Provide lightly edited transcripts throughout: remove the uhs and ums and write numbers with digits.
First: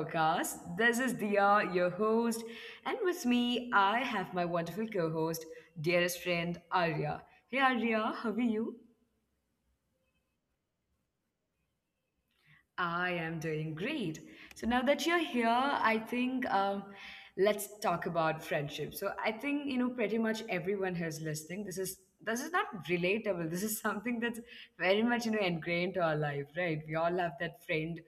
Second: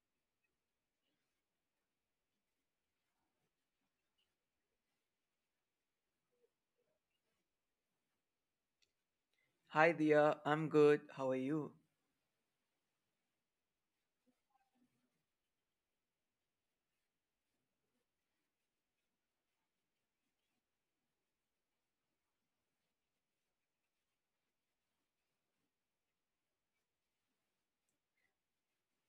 podcast. This is Dia, your host, and with me, I have my wonderful co host, dearest friend Arya. Hey Arya, how are you? Hi, Dia. I'm good. How are you? I am doing great. So now that you're here, I think let's talk about friendship. So I think pretty much everyone who's listening. This is not relatable. This is something that's very much ingrained to our life, right? We all have that friend,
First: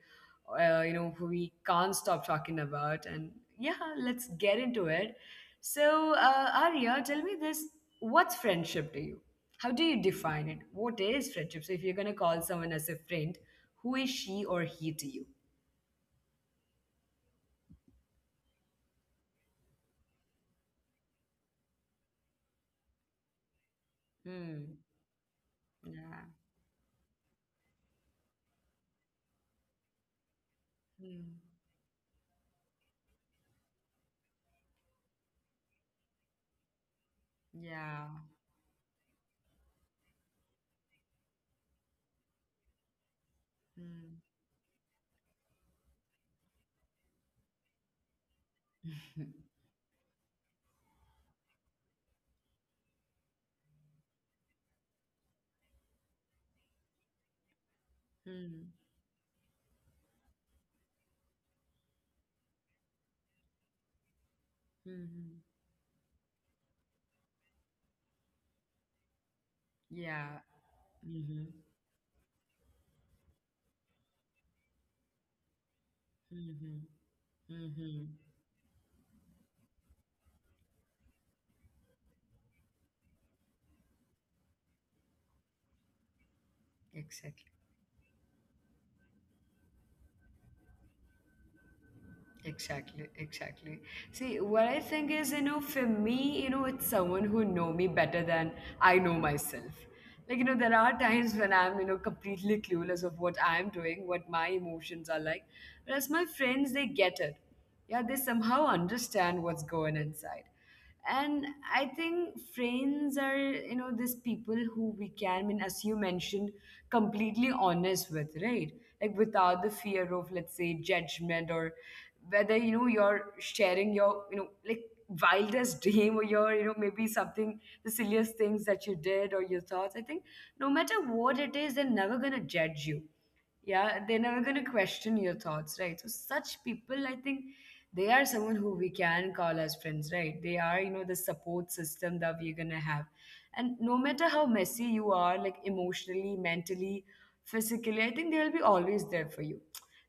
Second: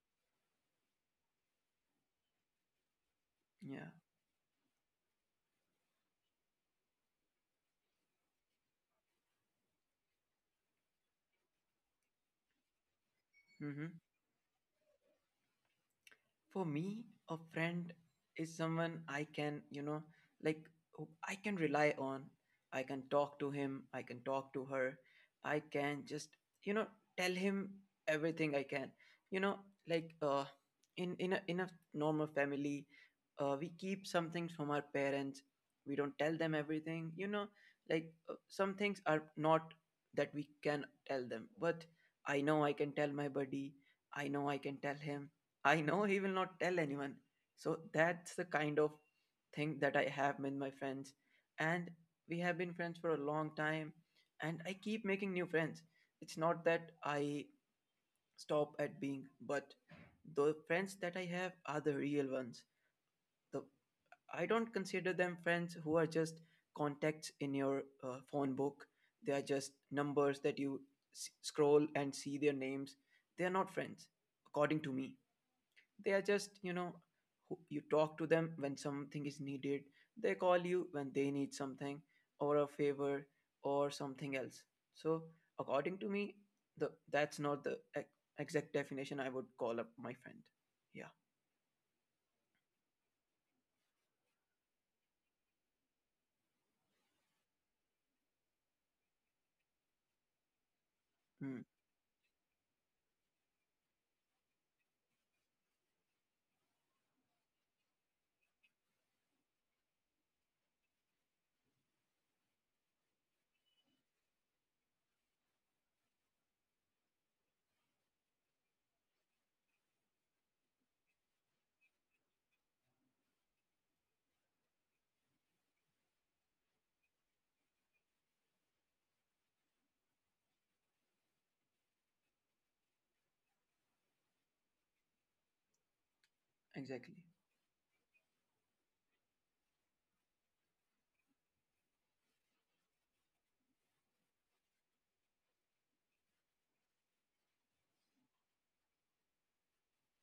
who we can't stop talking about. And yeah, Yeah. let's get into it. So Arya, tell me this: what's friendship to you? How do you define it? What is friendship? So if you're gonna call someone as a friend, who is hmm she or he to you? for me, a friend is someone I can, like, who I can rely on. I can talk to him, I can Hmm. talk to her. I Yeah. can just you know tell him everything. I can, you know like uh Hmm. in a normal family, we keep some things from our parents. We don't tell them everything. Yeah. Like, some things are not that we can tell them, but I know I can tell my buddy. Hmm. I know I can tell him. I know he will not tell anyone. So that's the kind of thing that I have with my friends. And we have been friends for a long time. And I keep making new friends. It's not that I Hmm. stop at being, but the friends that I have are the real ones. The I don't Hmm. consider them friends who are just contacts in your phone book. They are just Yeah. numbers that you Mm-hmm. Scroll and see their names. They are not friends, according to me, they are Mm-hmm. just, Mm-hmm. you talk to them when something is needed. They call you when they need something, or a favor, or something else. So, according to me, the Exactly. that's not the exact definition I would call up my friend. Yeah. Exactly, exactly. See, what I think is, for me, it's someone who know me better than I know myself. Like, there are times when Mm. I'm, completely clueless of what I'm doing, what my emotions are like. Whereas my friends, they get it. Yeah, they somehow understand what's going inside, and I think friends are these people who we can, I mean, as you mentioned, completely honest with, right? Like, without the fear of, let's say, judgment, or whether you're sharing your like wildest dream, or your maybe something, the silliest things that you did, or your thoughts. I think no matter what it is, they're never going to judge you. Yeah, they're never going to question your thoughts, right? So such Exactly. people, I think they are someone who we can call as friends, right? They are, the support system that we're going to have. And no matter how messy you are, like emotionally, mentally, physically, I think they'll be always there for you.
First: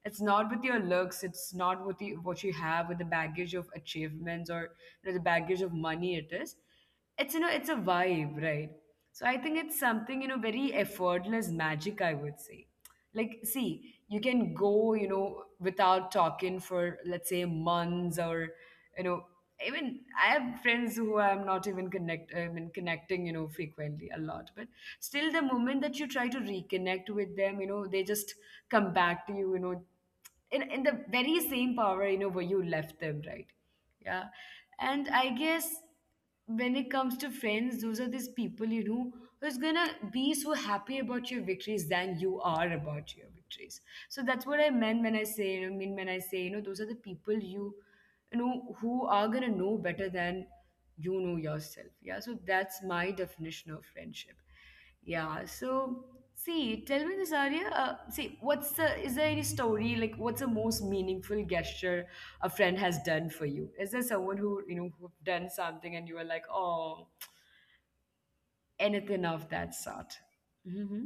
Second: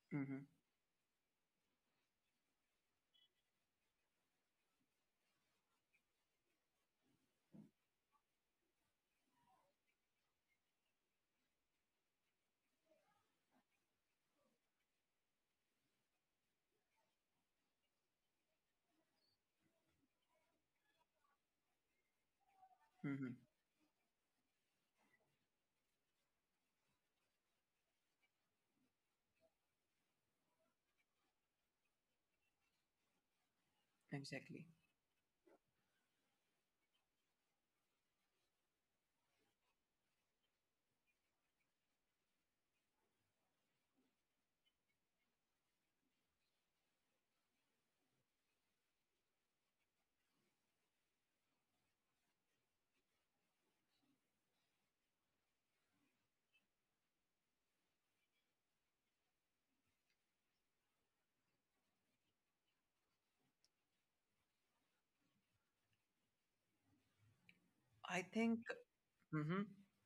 It's Mm-hmm. not with your looks, it's not with the, what you have, with the baggage of achievements, or the baggage of money it is. It's, it's a vibe, right? So I think it's something, very effortless magic, I would say. Like, see, you can go, without talking for, let's say, months, or, you know, even I have friends who I'm not even connect, I mean, connecting, Mm-hmm. frequently a lot. But still, the moment that you try to reconnect with them, they just come back to you, in the very same power, where you left them, right? Yeah. And Exactly. I guess when it comes to friends, those are these people, who's gonna be so happy about your victories than you are about your victories. So that's what I meant when I say, mean when I say, those are the people you, who are gonna know better than you know yourself. Yeah. So that's my definition of friendship. Yeah. So see, tell me this, Arya. See, what's the? Is there any story, like, what's the most meaningful gesture a friend has done for you? Is there someone who you know who've done something and you were like, oh, I anything of think. that sort? Mm-hmm. Hmm.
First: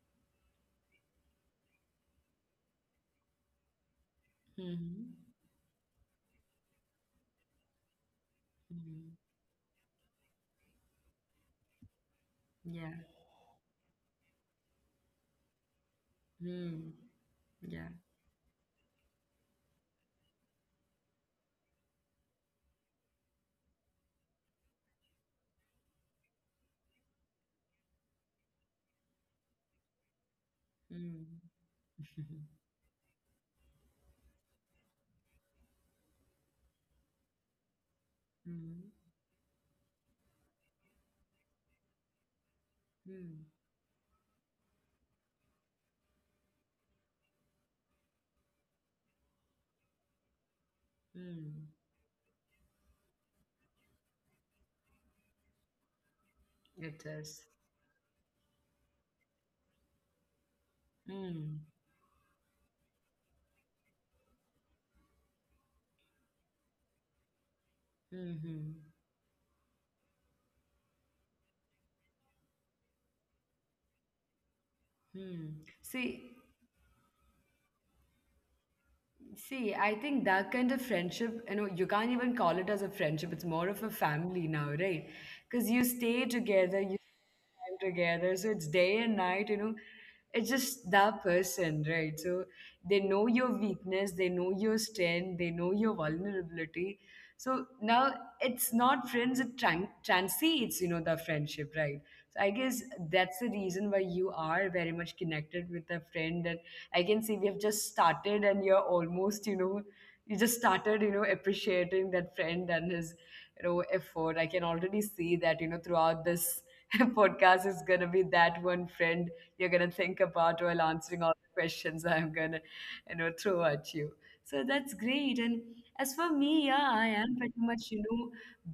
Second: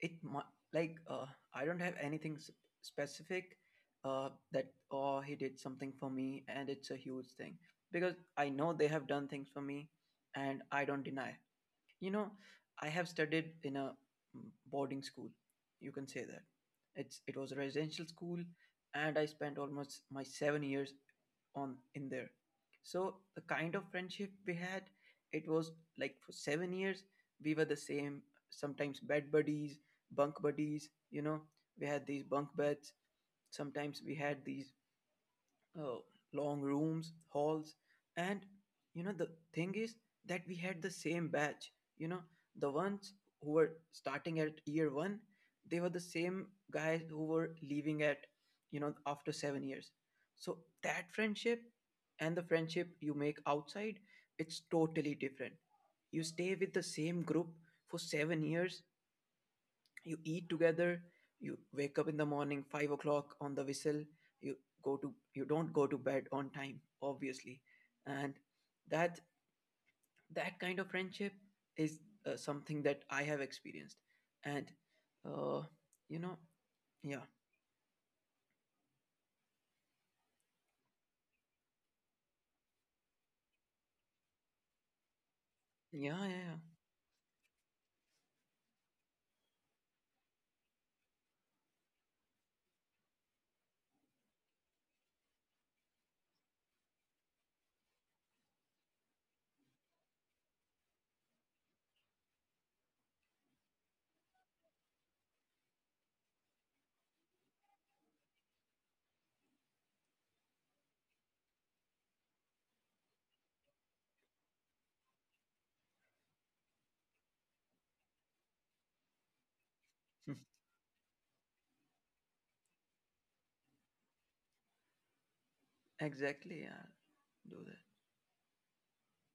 Like, I don't have anything specific, that Hmm. oh, he did something for me and it's a huge thing, because I know they have Hmm. done things for me. And I don't deny you know I Yeah. have studied in a, boarding school, you can say that. Mm. It was a Yeah. residential school, and I spent almost my 7 years on in there. So the kind of friendship we had, it was, like, for 7 years we were the same, sometimes bed buddies, bunk buddies. Mm. We had these bunk beds. Sometimes we had these, uh, long rooms, halls, and, Mm. the thing is that we had the same batch. You know, the ones who were Mm. starting at year one, they were the same guys who were leaving, at after 7 years. So that friendship Mm. and the friendship you make outside, it's totally different. You stay with the same group It is. for 7 years, you eat together, you wake up Mm. in the morning 5 o'clock on the whistle. You go to you don't go to bed on time, obviously. And that Mm-hmm. that kind of friendship is, something that I have experienced, and uh you Mm. know See, yeah. see, I think that kind of friendship, you can't even call it as a friendship. It's more of a family now, right? Yeah, yeah, Because yeah. you stay together, you spend time together. So it's day and night, you know. It's just that person, right? So they know your weakness, they know your strength, they know your vulnerability. So now it's not friends, it transcends, the friendship, right? So I guess that's the reason why you are very much connected with a friend, and I can see we have just started and you're almost, you just started, appreciating that friend and his, effort. I can already see that, throughout this podcast is gonna be that one friend you're Hmm. gonna think about while answering all the questions I'm gonna, throw at you. So that's great. And Exactly. as Yeah. for me, yeah, Do I that. am pretty much,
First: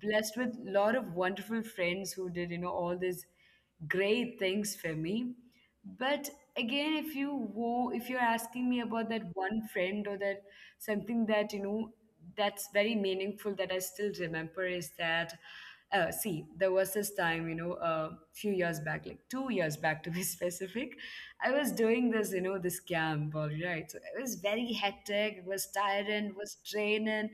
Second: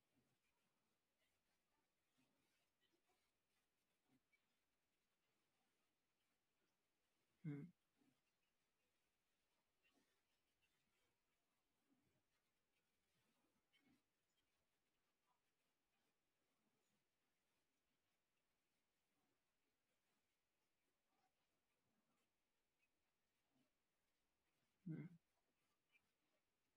blessed with a lot of wonderful friends who did, all these great things for me. But again, if you Mm. If you're asking me about that one friend, or that something that you know that's very meaningful that I still remember, is that see, there was this time, you know, a few years back, like 2 years back, to be specific. I was doing this, you know, this camp, all right? So it was very hectic, it Mm, was tiring, it was draining,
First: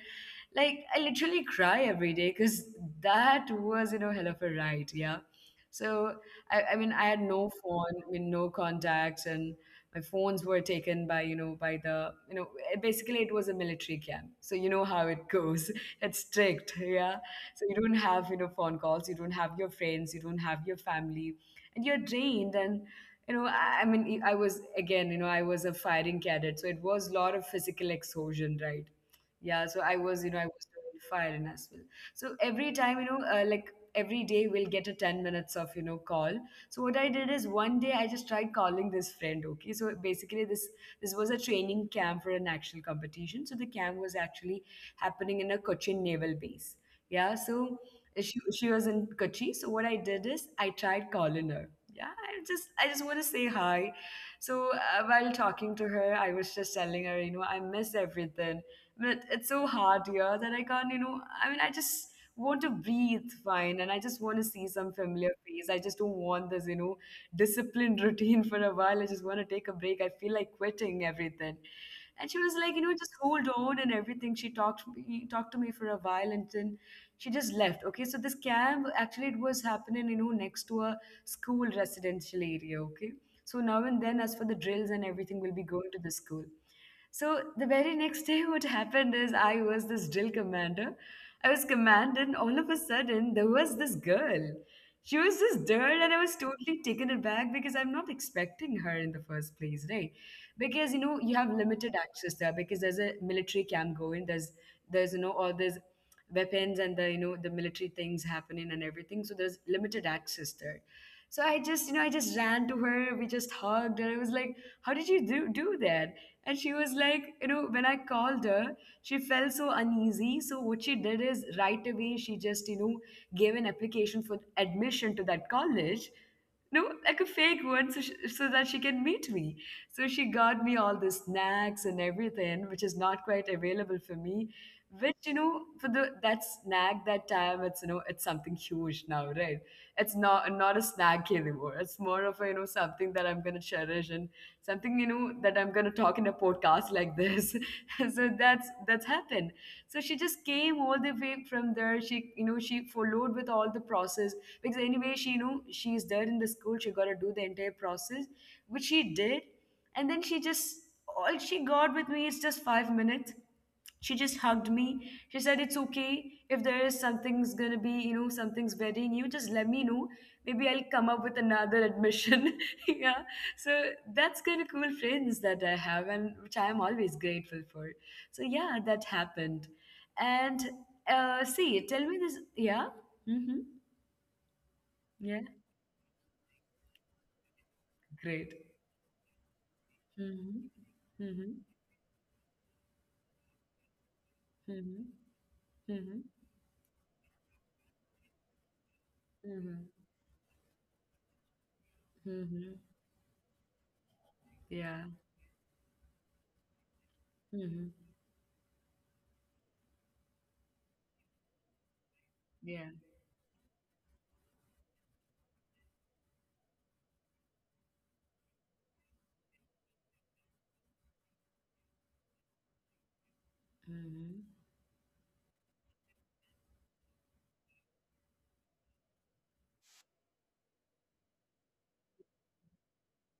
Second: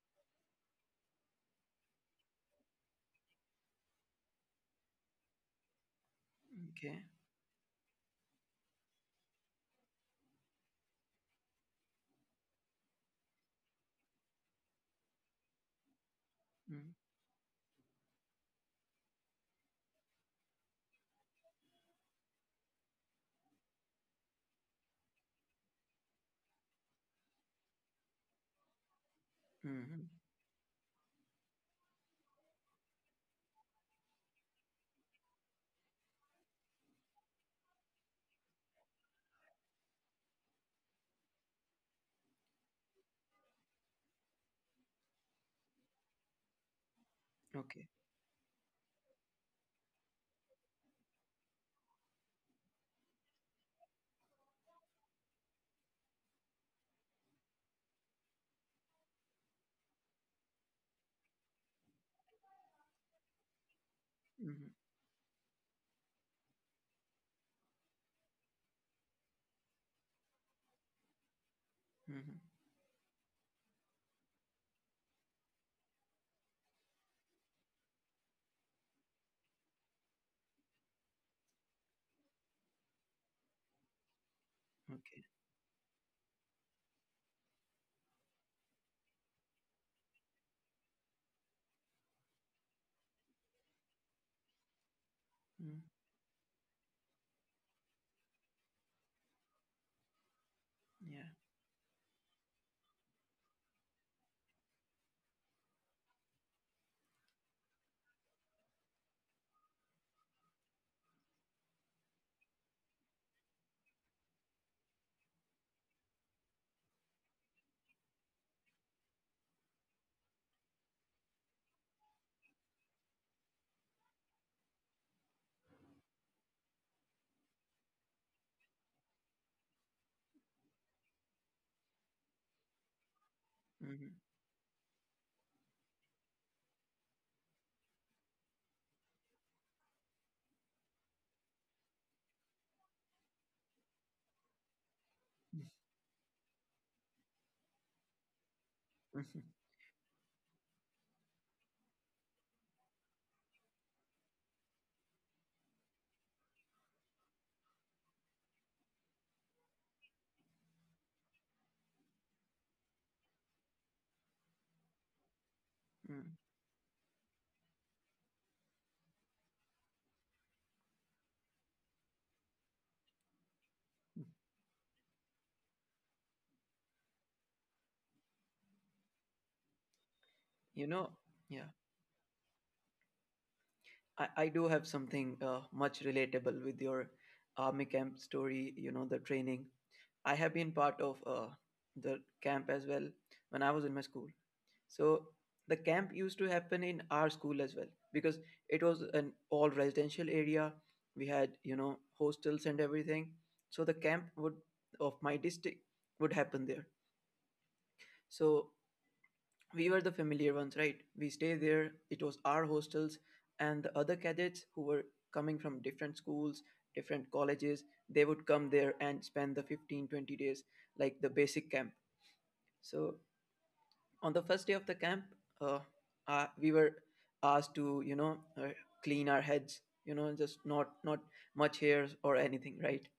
like I literally cry every day because that was, you know, hell of a ride. Yeah. So I mean, I had okay. no phone, I mean, no contacts, and my phones were taken by, by the, eh, basically it was a military camp. So you know how it goes. It's strict, yeah. Mm. So you don't have, phone calls, you don't have your friends, you don't have your family, and you're drained. And, I mean, I was, again, I was a firing cadet. So it was a lot of physical exhaustion, right? Yeah, so I was, I Mm, was doing fire in as well. So every time, like every day we'll get a 10 minutes of call. So what I did is one day I just tried calling this friend. Okay, so basically this this was a training camp for an actual competition, so the camp was actually happening in a Cochin naval base. Yeah, so okay. She was in Kochi. So what I did is I tried calling her. Yeah, I just want to say hi. So while talking to her, I was just telling her, you know, I miss everything, but it's so hard here that I can't, you know, I mean, I just want to breathe fine and I just want to see some Mm. familiar face. I just don't want this, disciplined routine for a while. I just want to take a break. I feel like quitting everything. And she was Mm, like, just hold on and everything. She talked to me for a while, and then she just left. Okay, so this camp actually, it was happening, next to a school residential area. Okay, so now and then, as for the drills and okay. everything, we'll be going to the school. So the very next day, what happened is I was this drill commander. I was command, and all of a sudden, there was this girl. She was this Mm. girl, and I was totally taken aback because I'm not expecting her in the first place, right? Because you Yeah. know you have limited access there, because there's a military camp going. There's all these weapons and the the military things happening and everything. So there's limited access there. So I just, I just ran to her. We just hugged, and I was like, "How did you do do that?" And she was like, when I called her, she felt so uneasy. So what she did is right away, she just, gave an application for admission to that college, no, like a fake one, so, sh so that she can meet me. So she got me all the snacks and everything, which is not quite available for Mm. me. Which, for the that snack that time, it's, it's something huge now, right? It's not a snack anymore. It's more of a, something that I'm gonna cherish, and something, knew that I'm gonna talk in a podcast like this. So that's happened. So she just came all the way from there. She, you know, she followed with all the process, because anyway she, you know, she's there in the school. She got to do the entire process, which she did, and then she just, all she got with me is just 5 minutes. She just hugged me, she said it's okay, Mm. if there is something's gonna be, you know, something's very new, just let me know, maybe I'll come up with another admission. Yeah. So that's kind of cool friends that I have, and which I am always grateful for. So yeah, that happened. And you know see, tell yeah. me this. Yeah. Mm-hmm. I do have Yeah. something, much relatable with your army camp Great. story, the training. I Mm-hmm. have been part of Mm-hmm. The camp as well when I was in my school. Mm-hmm. So the Mm-hmm. camp used to happen in our school as well because it was an Mm-hmm. all residential area. We had, Mm-hmm. hostels and everything. So the camp would, Yeah. of my district, would happen there. Mm-hmm. So we were the familiar ones, right? We stay there. It was our Yeah. hostels, and the other cadets who were coming from different schools, different colleges, they would come there and spend the 15-20 days, like the basic camp. So Mm-hmm. on the first day of the camp, uh, we were asked to, clean our heads, just not much hairs or anything, right?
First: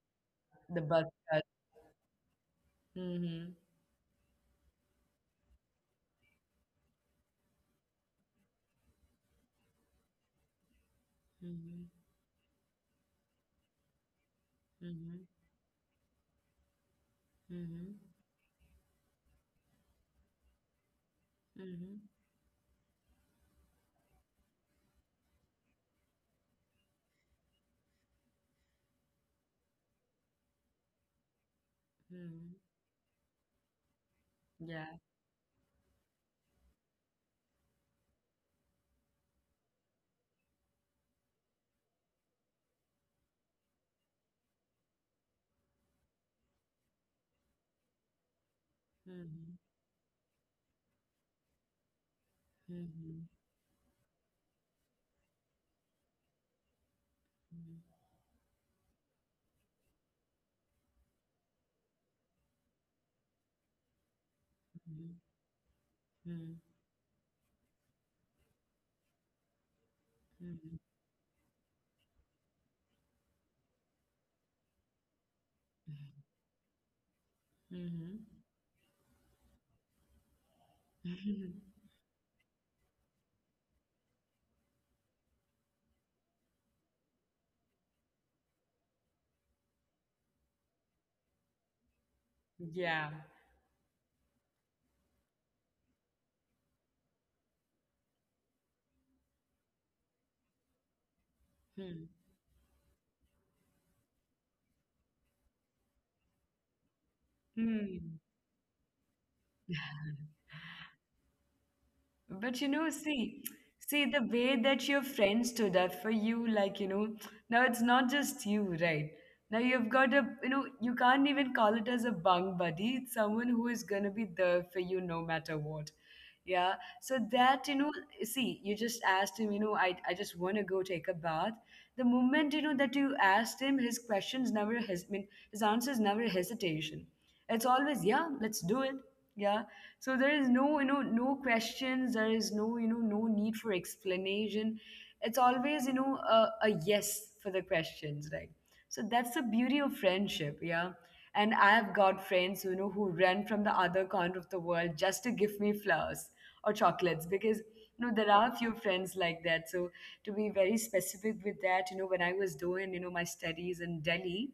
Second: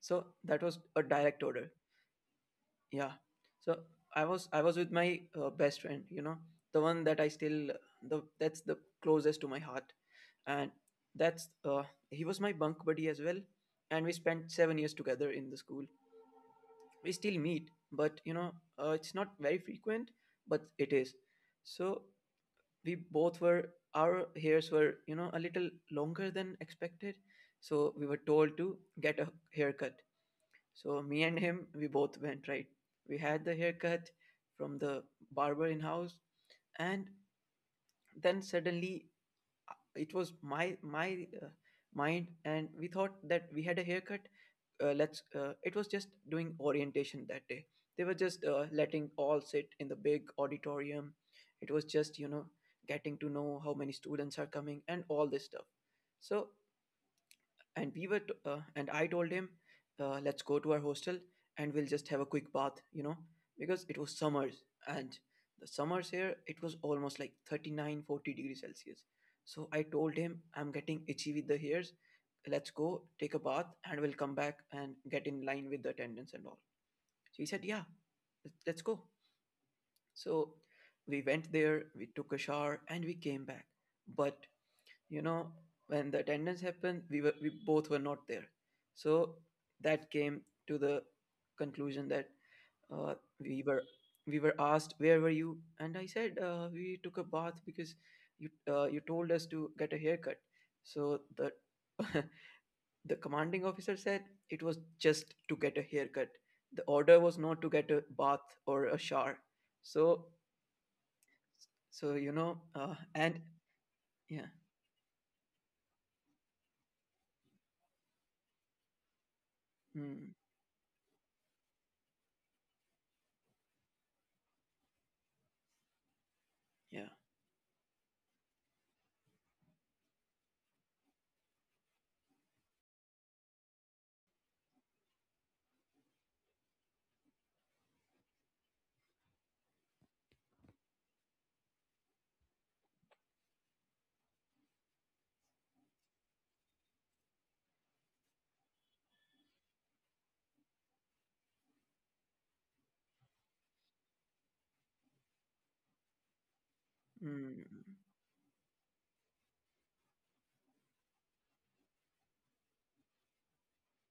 So that was The a bus direct cut. order. Yeah. Mm-hmm. So I was with my best friend. The one that I still, the that's the closest to my heart. And that's Mm-hmm. he was my bunk buddy as well, and we spent 7 years Mm-hmm. together in the school. We still meet, Mm-hmm. but, it's not very frequent, but it is. Mm-hmm. So we both were our hairs were, a little longer than expected, so we were told to get a haircut. So me and him, we both went, Mm-hmm. right. We had the haircut from Yeah. the barber in house, and then suddenly it was my mind, and we thought that we had a haircut. Let's. It was just doing orientation that day. They were just letting all Mm-hmm. sit in the big auditorium. It was just, getting Mm-hmm. to know how many students are coming and all this stuff. So Mm-hmm. and we were t- and I told him, let's go to our hostel and we'll just have a quick bath, because it was summers, and the summers here, Mm-hmm. it was almost like 39, 40 degrees celsius. So I told him, I'm Mm-hmm. getting itchy with the hairs, let's go take a bath, and we'll come back and get in line with the attendance and all. So he said, yeah, Mm-hmm. Let's go. So we went there, we took a shower, and we came back. But, you know when the attendance happened, we both were not there. So that came to the conclusion that, Yeah. uh, we were we were asked, where were you? And I said, we took a bath because you you told us to get a haircut. So the Hmm. the commanding officer said, it was just to get a haircut. The order was not to get a Hmm. bath or a shower. So, so you know But you know, uh, and see, see the yeah. way that your friends stood up for you, like, you know, now it's not just you, right? Now you've got a, Mm, you know, you can't even call it as a bunk buddy. It's someone who is gonna be there for you no matter what. Yeah. yeah. So that, you know, see, you just asked him, you know, I just want to go take a bath. The moment, you know, that you asked him, his questions never, his, I mean, his answers never hesitation. It's always, yeah, let's do it. Yeah, so there is, no you know, no questions. There is, no you know, no need for explanation. It's always, you know, a yes for the questions, right? So that's the beauty of friendship, yeah. And I've got friends, you know, who run from the other corner of the world just to give me flowers or chocolates because, you know, there Mm. are a few friends like that. So to be very specific with that, you know, when I was doing, you know, my studies in Delhi,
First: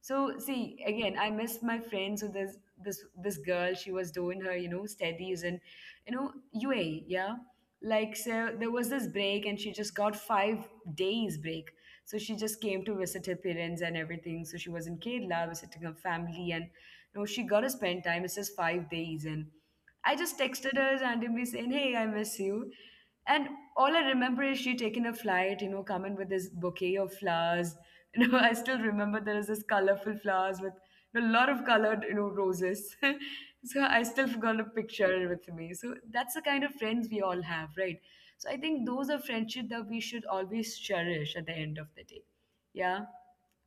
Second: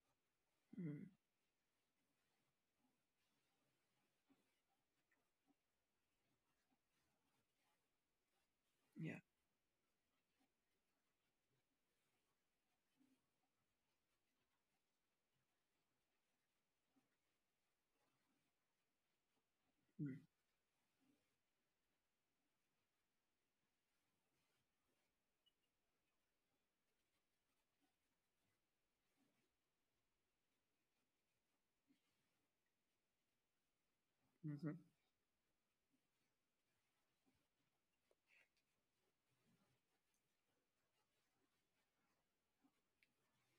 so see, Mm. again, I miss my friends. So there's this girl, she was doing her, you know, studies in, you know, UAE, yeah. Like so there was this Yeah. break and she just got 5 days break. So she just came to visit her parents and everything. So she was in Kerala visiting her family and, you know, she got to spend time. It's just 5 days, and I just texted her randomly saying, Hey, I miss you. And all I remember is she taking a flight, you know, coming with this bouquet of flowers. You know, I still remember there is this colorful flowers with a lot of colored, you know, roses. So I still forgot a Mm-hmm. picture with me. So that's the kind of friends we all have, right? So I think those are friendship that we should always cherish at the end of the day. Yeah.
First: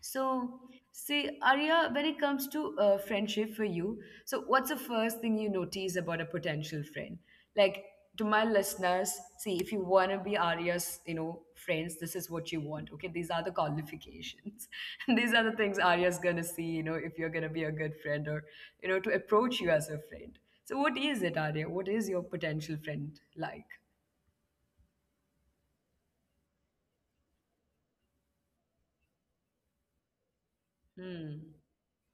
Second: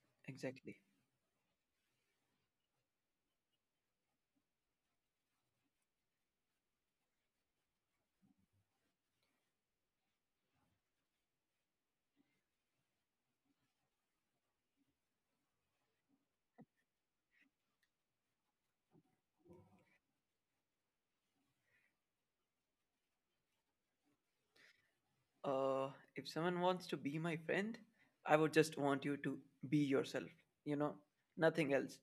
So, Exactly. see, Arya, when it comes to friendship for you, so what's the first thing you notice about a potential friend? Like, to my listeners, see, if you want to be Arya's, you know, friends, this is what you want. Okay, these are the qualifications. And these are the things Arya's gonna see. You know, if you're gonna be a good friend or, you know, to approach you as a friend. So, what is it, Arya? What is your potential friend like? Uh, if someone wants to be my friend, I would just want you to be yourself. You know, Hmm. Nothing else.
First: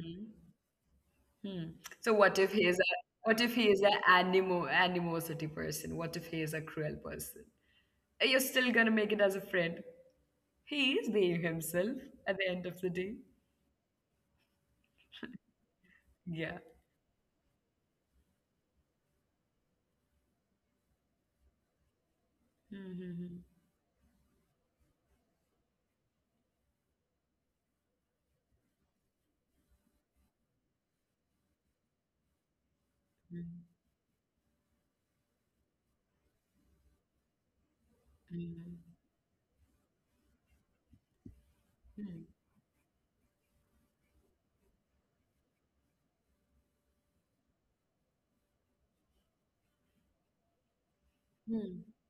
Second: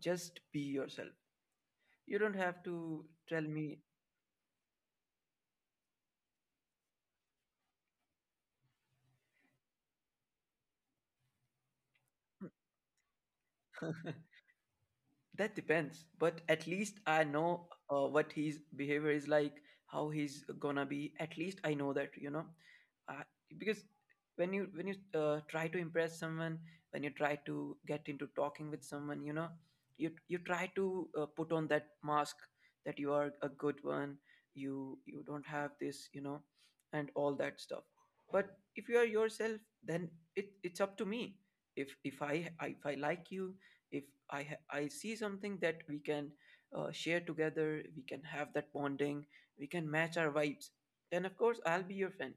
Just be yourself. Hmm. So You what don't if he have is a to what tell if he is me. an animo animosity person? What if he is a cruel person? You're still gonna make it as a friend. He is being himself at the end of the day. That depends, Yeah. but at least I know what his behavior is like, how he's gonna be. At least I know that, uh, Mm-hmm. because when you try to impress someone, when you try to get into talking with someone, you try to put on that mask that you are a good Mm-hmm. one, you don't have this, and all that stuff. But if you are yourself, then it's up to me. If I like you, if I see something that we can, share together, we can have that bonding, we can match our vibes, then of course I'll be your Mm-hmm. friend.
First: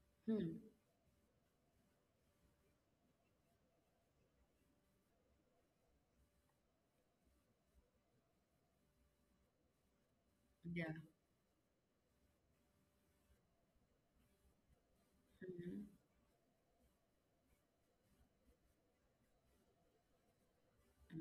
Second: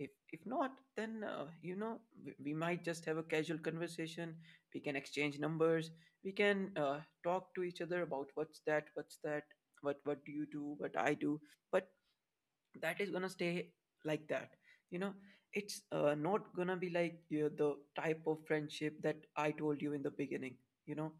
If Mm-hmm. not, then, we might just have a casual conversation, we can exchange numbers, we can, talk to each other about what's that, what do you do, Yeah. what I do. But that is gonna stay like that you know it's not gonna be like, the type of friendship that I told you in the beginning you know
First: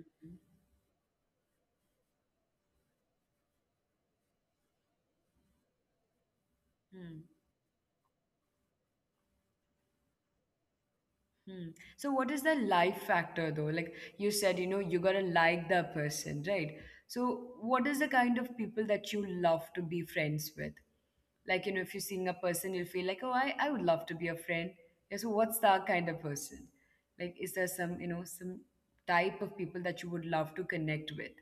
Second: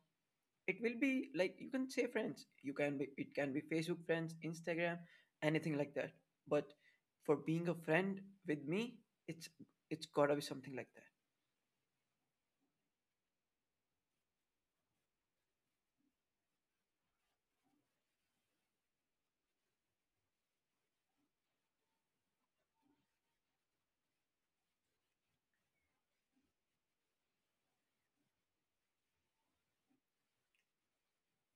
it will be like, you can say friends, you can be, it can be Facebook friends, Instagram, anything like that. But Mm-hmm. for being a friend with me, it's it's gotta be something like that. Hmm. So what is the life factor though? Like you said, you know, you gotta like the person, right? So what is the kind of people that you love to be friends with? Like, you know, if you're seeing a person, you'll feel like, oh, I would love to be a friend. Yeah, so what's that kind of person? Like, is there some, you know, some type of people that you would love to connect with?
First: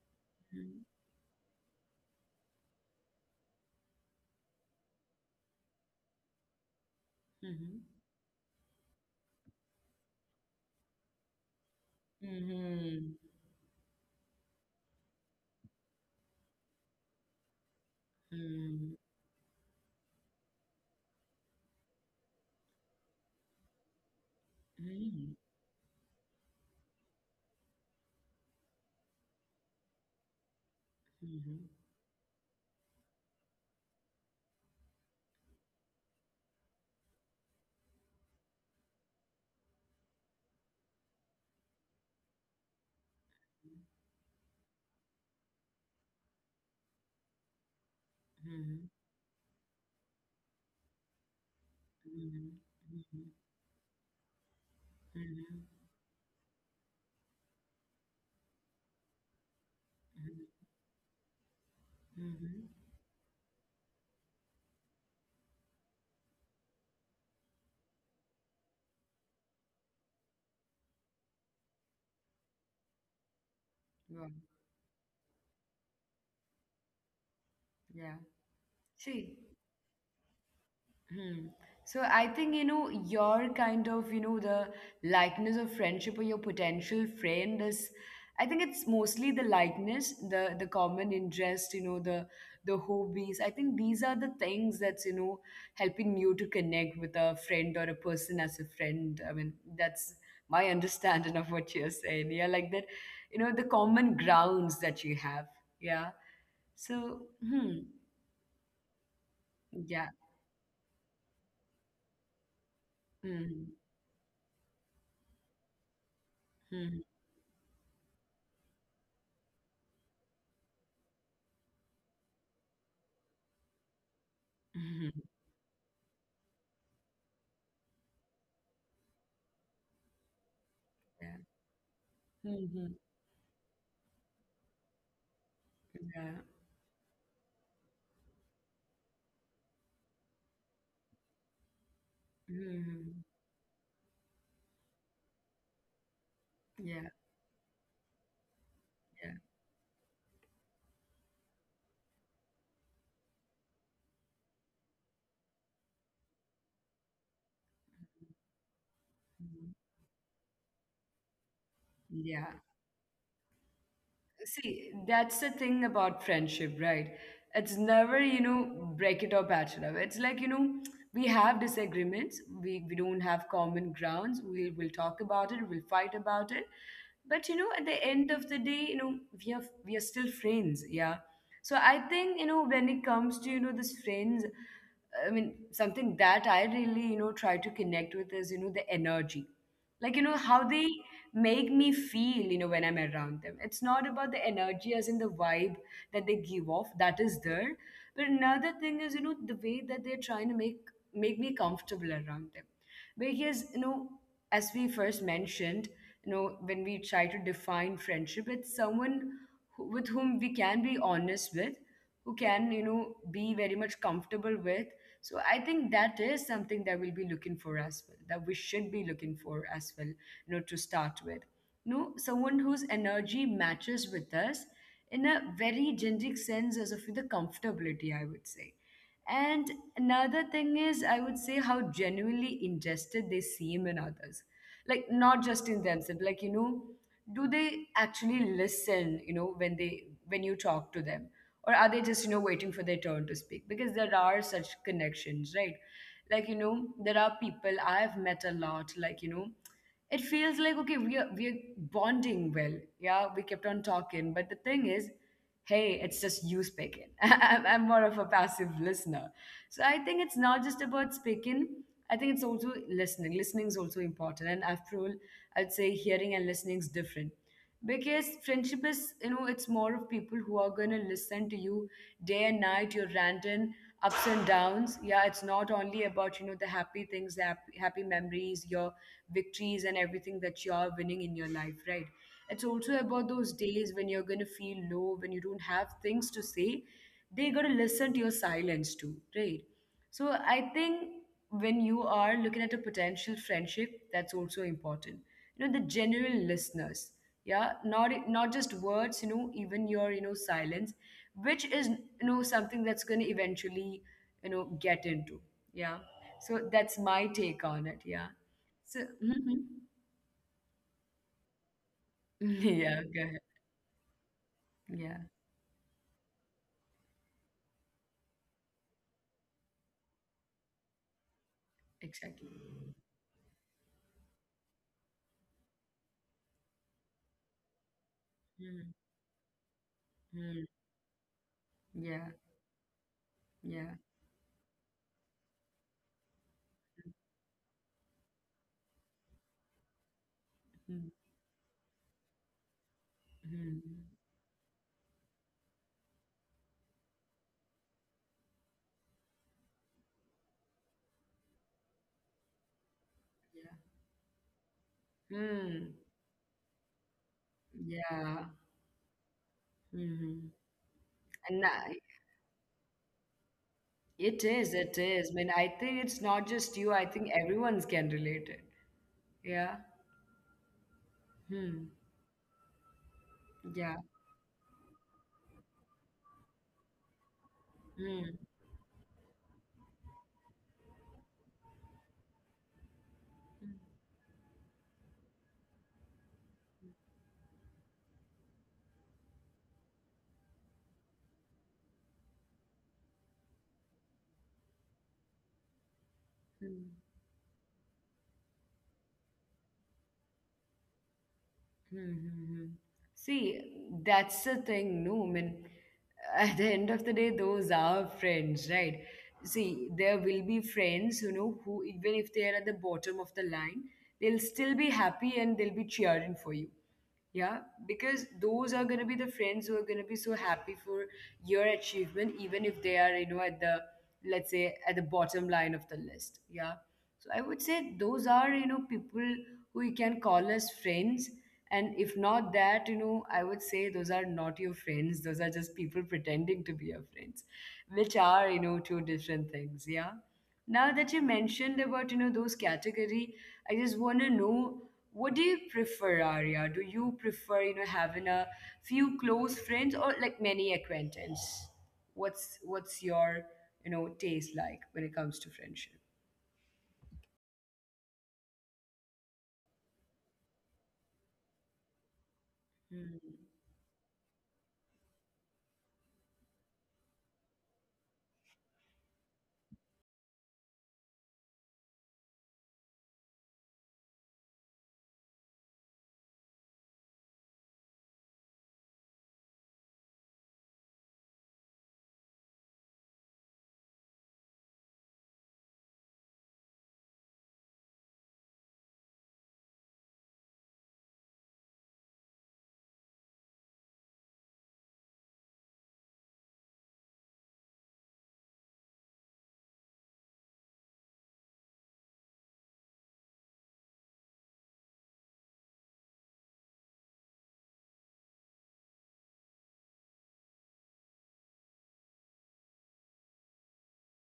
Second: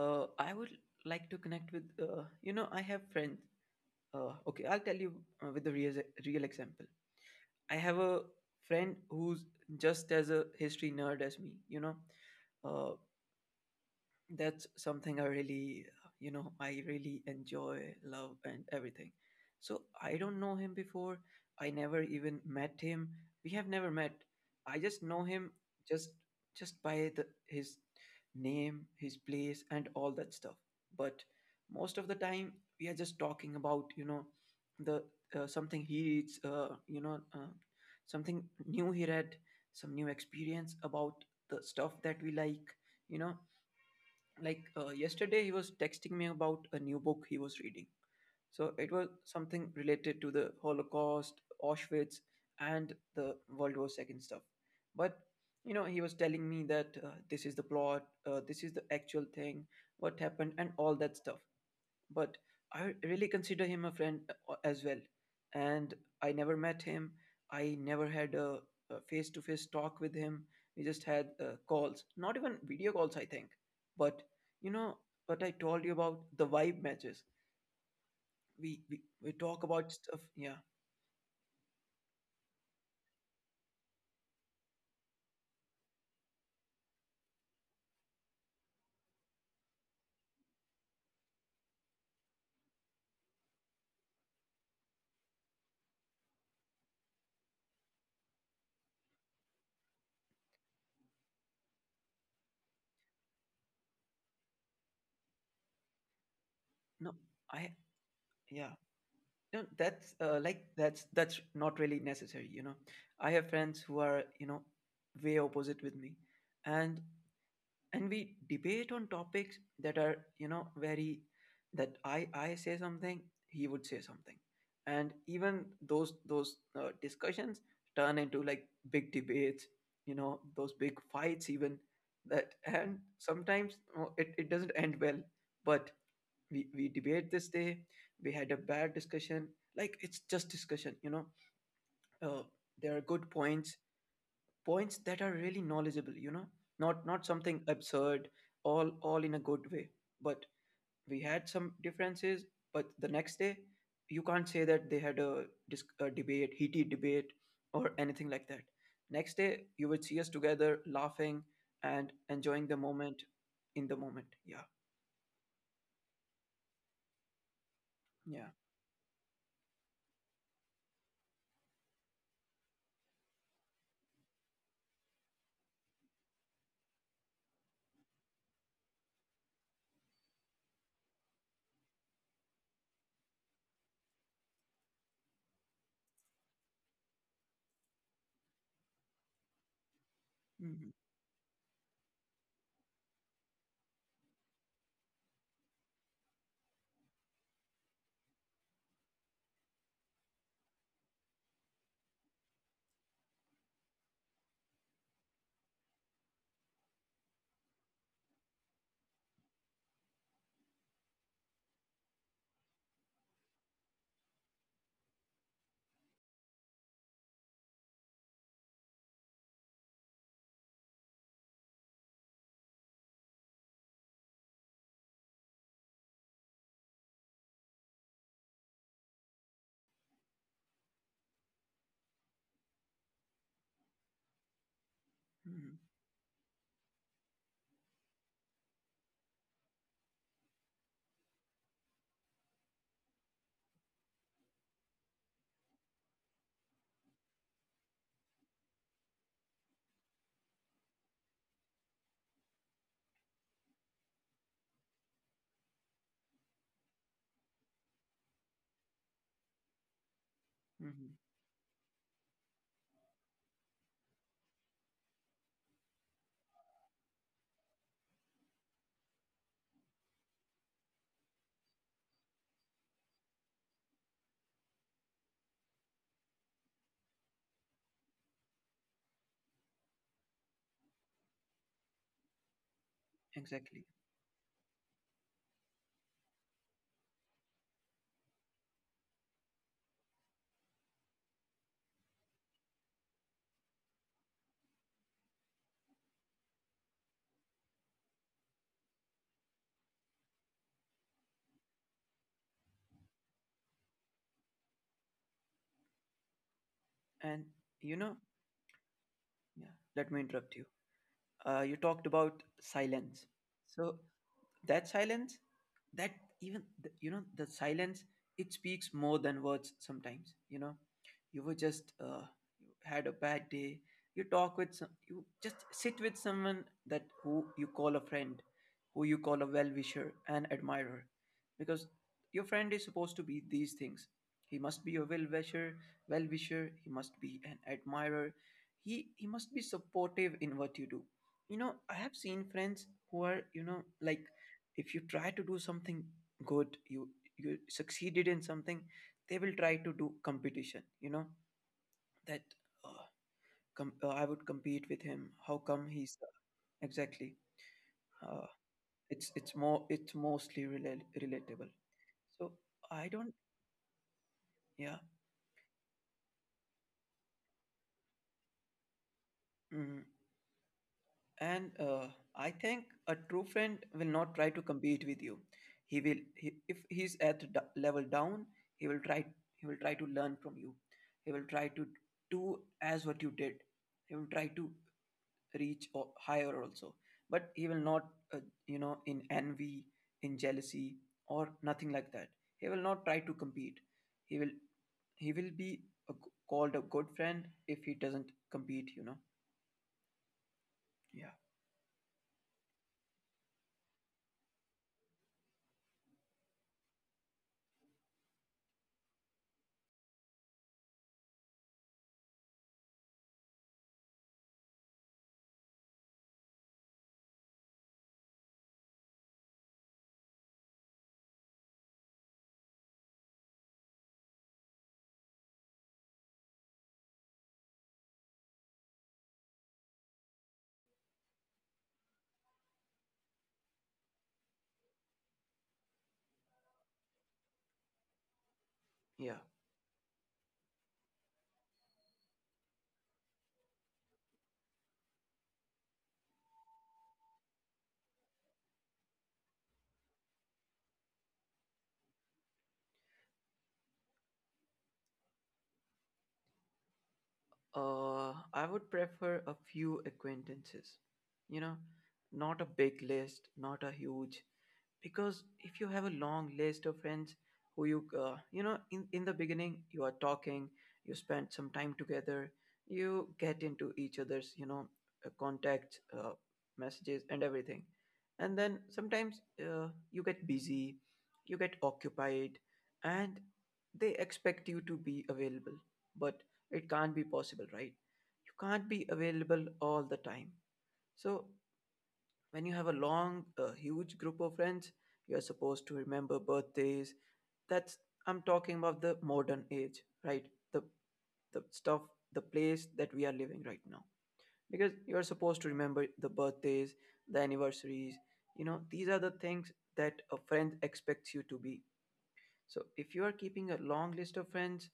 I would like to connect with, I have friends, okay, I'll tell you, with the real example. I Mm-hmm. have a friend who's just as a history nerd as me. uh. Mm-hmm. That's something I really, I really enjoy, love, and Mm-hmm. everything. So I don't know him before, I never even met him, we have never met. I just know him, just just by the his name, his place, and all that stuff. But Mm-hmm. most of the time, we are just talking about, the something he reads, something new he read, some new experience about the stuff that we like you know like, yesterday he was texting me about a new book he was reading. So Mm-hmm. it was something related to the Holocaust, Auschwitz, Mm-hmm. and the World War II stuff. But, Mm-hmm. He was telling me that, this is the plot, this is the actual thing, what happened and all that stuff. But Mm-hmm. I really consider him a friend, as well. And I never met him. I never had a face to face talk with him. We just had calls, not even video calls, I think. But Mm-hmm. you know what I told you about the vibe matches. Yeah. We See, talk about stuff. Yeah. hmm. So I think, you know, your kind of, you know, the likeness of friendship or your potential friend is, I think it's mostly the likeness, the common interest, you know, the hobbies. I think these are the things that's, you know, helping you to connect with a friend or a person as a friend. I mean, that's my understanding of what you're saying. Yeah, like that, you know, the common grounds that you have. Yeah. No, So, I hmm. yeah. No, Yeah. That's not really necessary. You know, I have Hmm. friends who are, you know, way opposite with me, and we debate on topics that are, you know, very— that I say something, he would say something. And Mhm, even those discussions turn into like big debates, you know, those big yeah. fights even, that, Mhm, and sometimes oh, it doesn't end well. But yeah. we debate— this day we had a bad discussion, like it's just discussion, you know. uh, there are Mhm. good points that are really knowledgeable, you know, not Yeah, not something absurd, all yeah. in a good way. But we had some differences. But the next day you can't say that they had a a debate, heated debate or anything like that. Next day Mhm. you would see us together laughing and Yeah. enjoying the moment, in the moment. Yeah, See, that's the thing about friendship, right? It's never, you yeah. know, break it or patch it up. It's like, you know, we have disagreements. We don't have common grounds. We will talk about it. We'll fight about it. But you know, at the end of the day, you know, we are still friends. Yeah. So I think, you know, when it comes to, you know, this friends, I mean, something that I really, you know, try to connect with is, you know, the energy, like, you know, how they Hmm. make me feel, you know, when I'm around them. It's not about the energy as in the vibe that they give off, that is there, but another thing is, you know, the way that they're trying to make me comfortable around them, because, you know, as we first mentioned, you know, when we try to define friendship, it's someone who, with whom we can be honest with, who can, you know, be very much comfortable with. So I think that is something that we'll be looking for as well, that we should be looking for as well, you know, to start with. No, someone whose energy matches with us in a very generic sense as of the comfortability, I would say. And another thing is, I would say, how genuinely interested they seem in others. Like, not Hmm. just in themselves, like, you know, do they actually listen, you know, when they, when you talk to them? Or are they just, you know, waiting for their turn to speak? Because there are such connections, right? Like, you know, there are people I have met a lot, like, you know, it feels like, okay, we're bonding well, yeah, we kept on talking, but the thing is, hey, it's just you speaking. I'm more of a passive listener. So I think it's Hmm. not just about speaking. I think it's also listening. Listening is also important, and after all, I'd say hearing and listening is different, because friendship is, you know, it's more of people who are going to listen to you day and night, your random ups and downs. Yeah, it's not only about, you know, the happy things, the happy memories, your victories and everything that you are winning in your life, right? It's also about those Exactly. days when you're going to feel low, when you don't have things to say. They got to listen to your silence too, right? So I think when you are looking at a potential friendship, that's also important. You know, the genuine listeners, yeah, not not just words, you know, even your, you know, silence, which is, you know, something that's going to eventually, you know, get into, yeah. So that's And my take you on know, it, yeah. So yeah, mhm. let me interrupt you. You talked about silence. Yeah, go ahead. So that silence, Yeah, that— even the, you know, the silence, it speaks more than words sometimes, you know. You were just exactly. had a bad day, you talk with some— you just sit with someone that who you call a friend, who you call a well-wisher and Mm-hmm. admirer. Because your Yeah, friend is supposed to be these things. yeah. He must be a well-wisher, well-wisher. He must be an admirer. He must be supportive in what you do. Mm-hmm. You know, I have seen friends who are, you know, like, Mm-hmm. if you try to do something good, you— you succeeded in something, they will try to do competition, you know, that uh, I would compete with him. How Yeah. come he's— Mm. exactly? Uh, Yeah. it's more it's mostly Mhm. Relatable. And I- So I don't— it yeah. is, it is. I mean, I think it's not just you. I think everyone's can relate it. Yeah. Mm. And Hmm. I think a true friend will Yeah. not try to compete with you. He will he, if he's at the level down, Hmm. he will try— he will try to learn from you. He will try to do as what you did. He will try to reach higher also, but he will not, uh, you know, in envy, in jealousy, or nothing like that. He will not try to compete. He will— he will be a, called a good Hmm. friend if he doesn't compete, you know. Yeah. Hmm. Hmm. Hmm. See, that's the thing, no? I mean, at the end of the day, those are friends, right? See, there will be friends, you know, who even if they are at the bottom of the line, they'll still be happy and they'll be cheering for you. Yeah, because those are gonna be the friends who are gonna be so happy for your achievement, even if they are, you know, at the, let's say at the bottom line of the list. Yeah. So I would say those are, you know, people who you can call as friends. And if not that, you know, I would say those are not your friends. Those are just people pretending to be your friends, which are, you Yeah. know, two different things. Yeah. Now that you mentioned about, you know, those category, I just want to know, what do you prefer, Arya? Do you prefer, you know, having a few close friends or like many acquaintance? What's your, you know, taste like when it comes to friendship? I would prefer, because if you have a long list of friends who you you know, in the beginning, you are talking, you spend some time together, you get into each other's, you know, contacts, messages and everything. And then sometimes you get busy, you get occupied, and they expect you to be available. But it can't be possible, right? You can't be available all the time. So when you have a huge group of friends, you're supposed to remember birthdays. That's— I'm talking about the modern age, right? The stuff, the place that we are living right now. Because you're supposed to remember the birthdays, the anniversaries. You know, these are the things that a friend expects you to be. So if you are keeping a long list of friends,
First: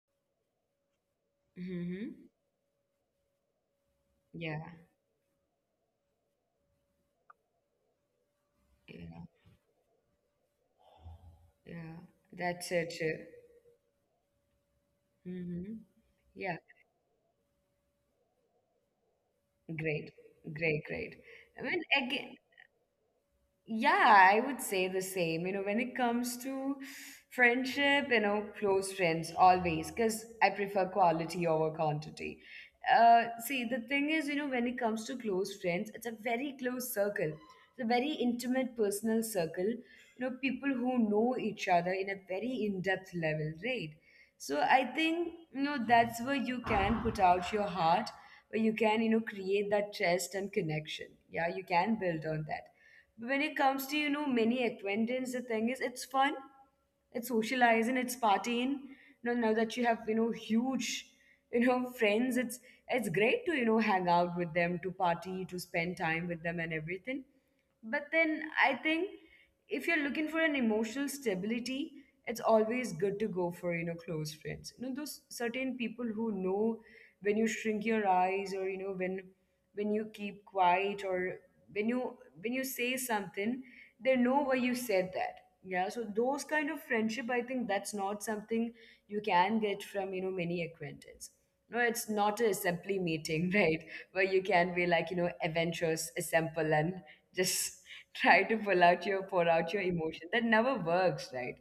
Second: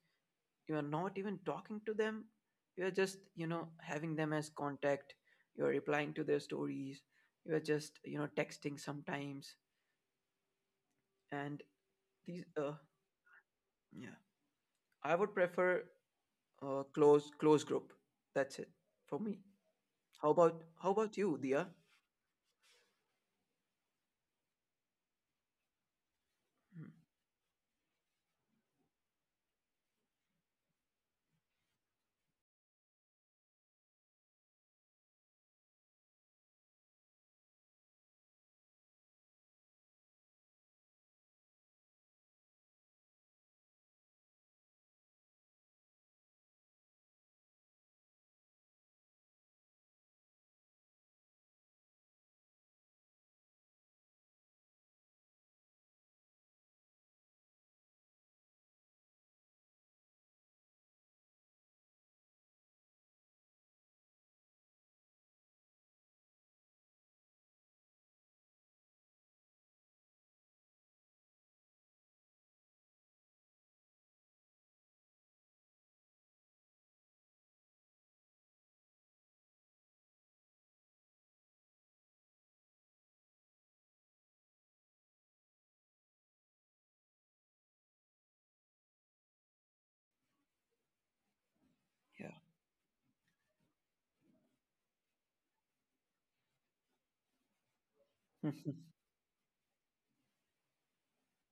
you are not even talking to them. Mm-hmm. You are just, you know, having them as Yeah, contact. You are replying to their stories. You are just, you know, texting yeah, sometimes. And yeah. these That's it. yeah, I would prefer Mm-hmm. Yeah, close group. That's it for me. great, How about great, great. you, Dia? I mean, again, yeah, I would say the same. You know, when it comes Mm, to friendship, you know, close friends always, because I prefer quality over quantity. See, the thing is, you know, when it comes to close friends, it's a very close circle, it's a very intimate personal circle. You know, people who know each other in a very in depth level, right? So I think, you know, that's where you can put out your heart, where you can, you know, create that trust and connection. Yeah, you can build on that. But when it comes to, you know, many acquaintance, the thing is it's fun, it's socializing, it's partying. You know, now that you have, you know, huge, you know, friends, it's great to, you know, hang out with them, to party, to spend time with them, and everything. But then I think if you're looking for an emotional stability, it's always good to go for, you know, close friends. You know, those certain people who know when you shrink your eyes, or, you know, when you keep quiet, or when you when you say something, they know why you said that. Yeah, so those kind of friendship, I think that's not something you can get from, you know, many acquaintance. No, it's not a assembly meeting, right, where you can be like, you know, adventurous assemble and just try to yeah. pull out your pour out your emotion. That never works, right?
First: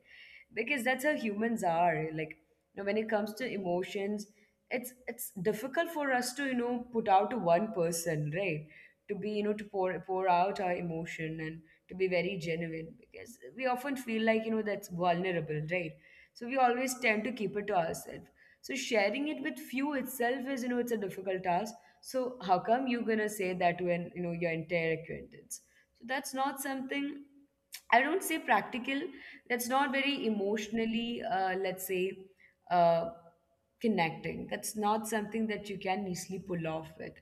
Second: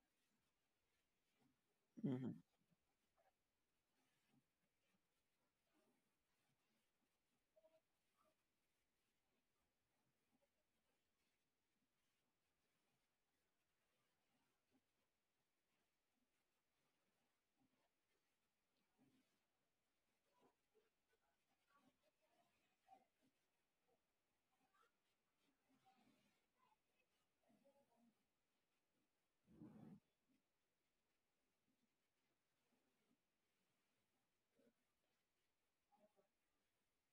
Because that's how humans are, Hmm. like, you know, when it comes to emotions, it's difficult for us to, you know, put out to one person, right? To be, you know, to pour out our emotion and to be very genuine, because we often feel like, you know, that's vulnerable, right? So we always tend to keep it to ourselves. So sharing it with few itself is, you know, it's a difficult task. So how come you're gonna say that when you know your entire acquaintance? So that's not something, I don't say practical. That's not very emotionally, let's say, uh, connecting. That's not something that you can easily pull off with.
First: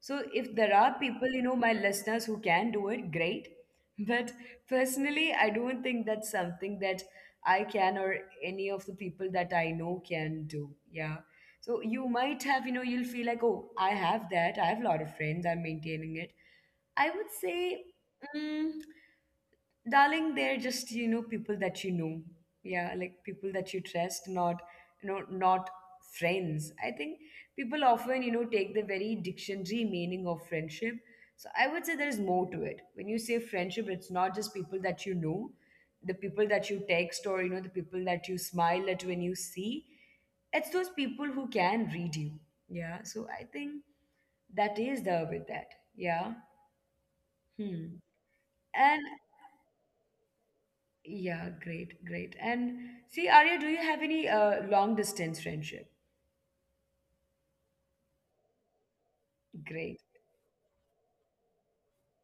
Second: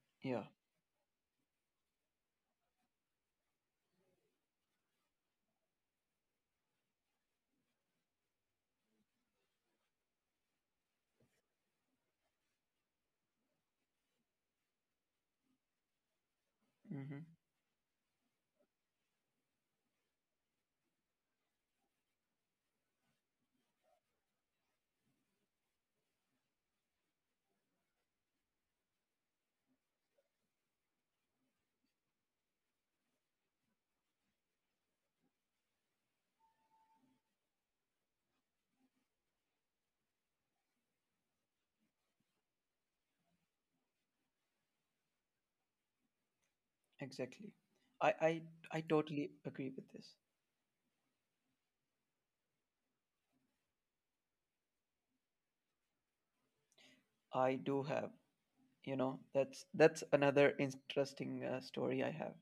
So Yeah. if there are people, you know, my listeners who can do it, great. But personally, I don't think that's something that I can, or any of the people that I know can do. Yeah. So you might have, you know, you'll feel like, oh, I have that. I have a lot of friends. I'm maintaining it, I would Hmm. say. mm, Darling, they're just, you know, people that you know. Yeah, like people that you trust, not, you know, not friends, I think. People often, you know, take the very dictionary meaning of friendship. So I would say there's more to it. When you say friendship, it's not just people that you know, the people that you text, or, you know, the people that you smile at when you see. It's those people who can read you. Yeah, so I think that is the, with that. Yeah. Exactly. Hmm. I, I And totally agree with this. yeah, great, great. And see, Arya, do you have any long distance friendship? I do have, you know, that's Great. another interesting story I have.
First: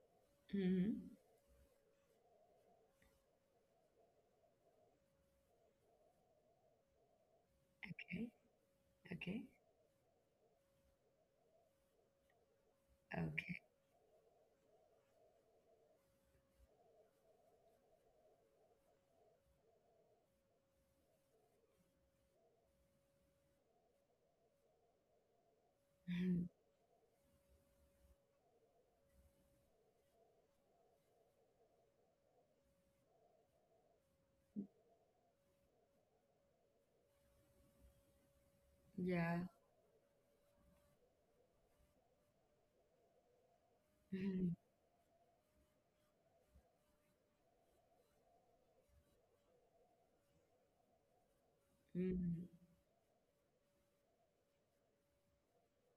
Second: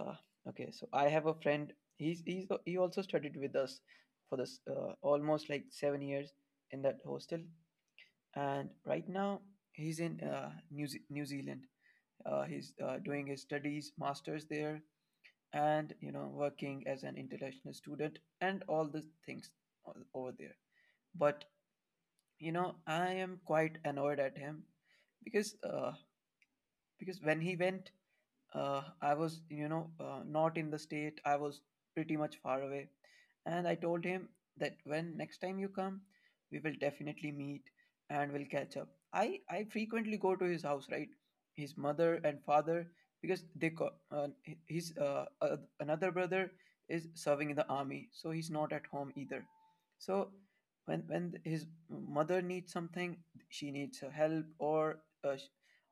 Uh, okay, so Hmm. I have a friend. He's, he also studied with us for this almost like 7 years in that hostel, Okay, and right now okay, he's in New New Zealand. He's doing his okay. studies, masters there, and you know, working as an international student and all the things over there. But you know, I am quite annoyed at him, because Mhm. When he went, I was, you know, not in the state. I was pretty much far away. And I told him that when next time you come, we will definitely meet and we'll catch up. Yeah. I frequently go to his house, right? His mother and father, because they Hmm. his another brother is serving in the army, so he's not at home either. So when his mother Hmm. needs something, she needs her help, or uh,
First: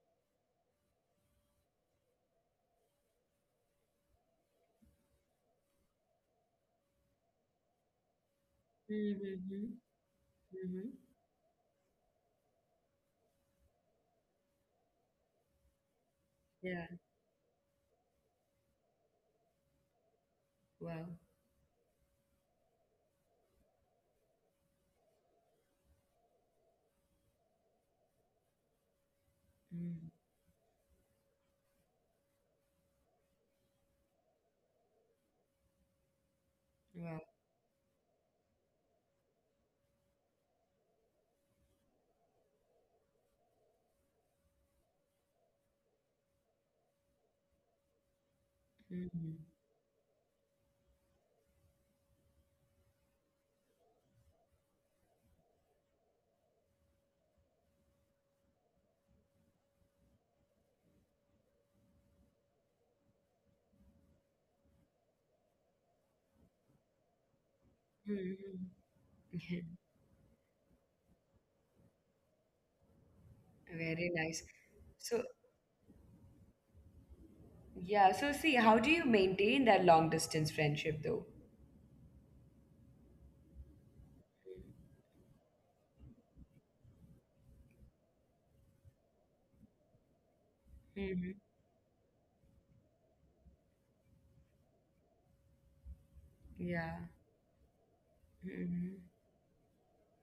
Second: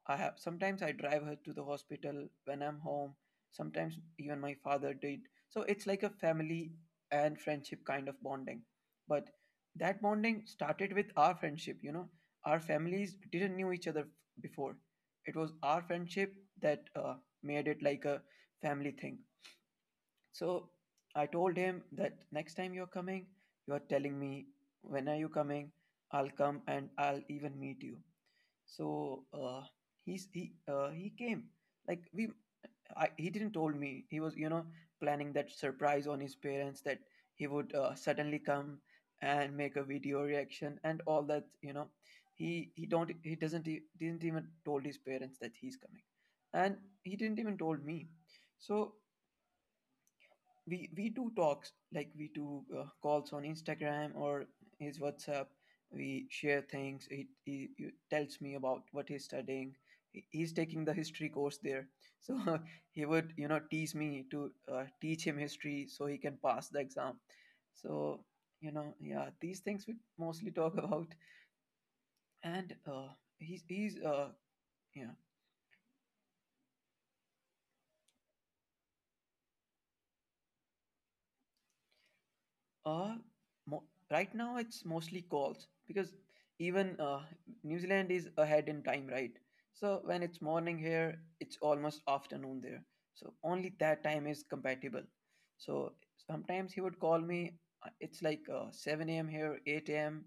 I have— sometimes I drive her to the hospital when I'm home. Sometimes even my father did. So it's like a family and friendship kind of bonding. But Hmm. that bonding Hmm. started with our friendship, you know. Our families didn't knew each other before. It was our friendship that Yeah. Made it like a family thing. So Wow. I told him that next time you're coming, you're telling me, when are you coming? I'll come and I'll even meet you. So Mm. he's he came, like we— I, he didn't told me he was, you know, planning that surprise on his parents, that Wow. he would suddenly come and make a video reaction and all that, you know. He— he don't he doesn't didn't even told his parents that he's coming, and he didn't even told me. So Hmm. we do talks, like we do calls on Instagram or his WhatsApp. We share things. He tells me about what he's studying. He- he's taking the history course there, so he would, you know, tease me to teach him history so he can pass the exam. So Hmm. you know, yeah, these things we mostly talk about. And he's Very nice. yeah. So, yeah. So, see, how do you maintain that long distance friendship, though? Uh, mo- right now it's mostly calls, because even New Zealand is ahead in time, right? So when it's morning here, Hmm. it's almost afternoon there. So only that time is compatible. So sometimes he would Yeah. call me. It's like Hmm. 7 a.m. here, 8 a.m.,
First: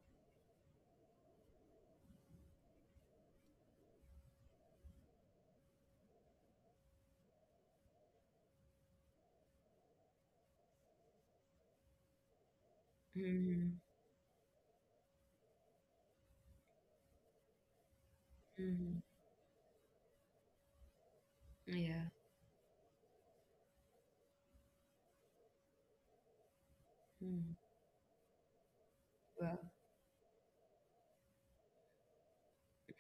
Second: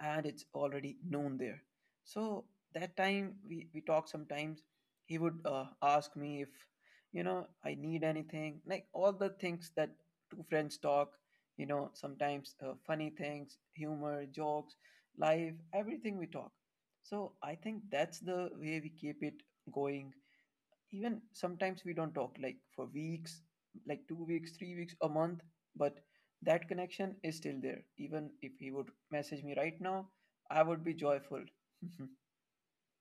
and it's already noon there. So that time we talk sometimes. He would ask me if, you know, I need anything, like all the things that two friends talk, you know. Sometimes funny things, Hmm. humor, jokes, life, everything we talk. So I think that's the way we Hmm. keep it going. Even sometimes we Yeah. don't talk like for weeks, like 2 weeks, 3 weeks, a month. But that connection Hmm. is still there. Even if he would Well. message me right now, I would be joyful.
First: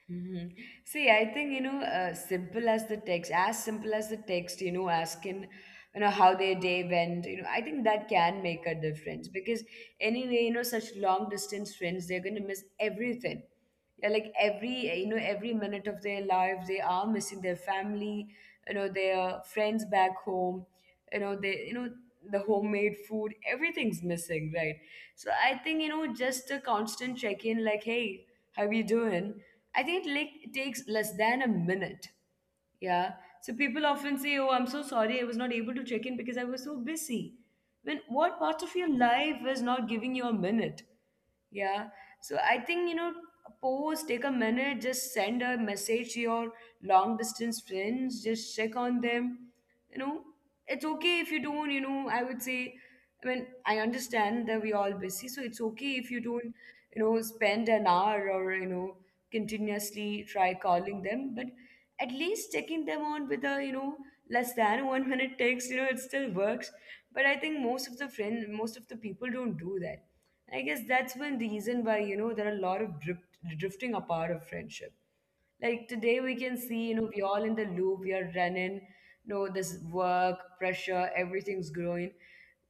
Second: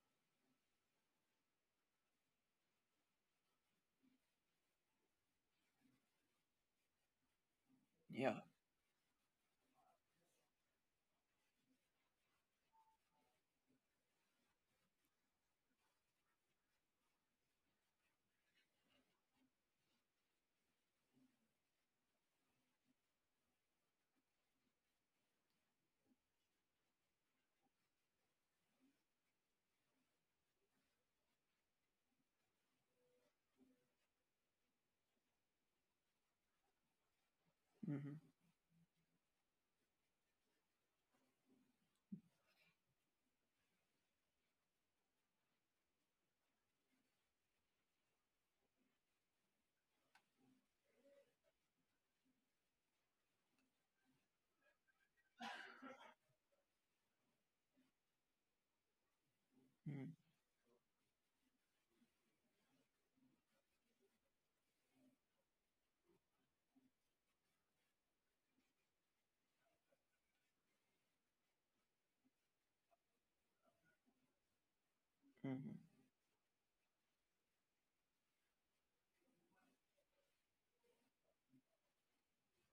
Mhm. See, I think, you know, simple as the text, as simple as the text, you know, asking, you know, how their day went, you know, I think that Yeah. can make a difference, because anyway, you know, such long distance friends, they're gonna miss everything. Yeah, like every, you know, every minute of their life, they are missing their family, you know, their friends back home, you know, they, you know, the homemade food, everything's missing, right? So I think, you know, just a constant check in, like, hey, how you doing? I think it, like, it takes less than a minute. Yeah. So people often say, "Oh, I'm so sorry, I was not able to check in because I was so busy." When Hmm. what part of your life is not giving you a minute? Yeah. So I think, you know, pause, take a minute, just send a message to your long distance friends, just check on them. You know, it's okay if you don't, you know, I would say. I mean, I understand that we're all busy, so it's okay if you don't, you know, spend an hour, or, you know, Hmm. continuously try calling them, but at least taking them on with a, you know, less than 1 minute text, you know, it still works. But I think most of the friend, most of the people don't do that. I guess that's one reason why, you know, there are a lot of drifting apart of friendship. Hmm. Like today, we can see, you know, we all in the loop, we are running, you know, this work, pressure, everything's growing.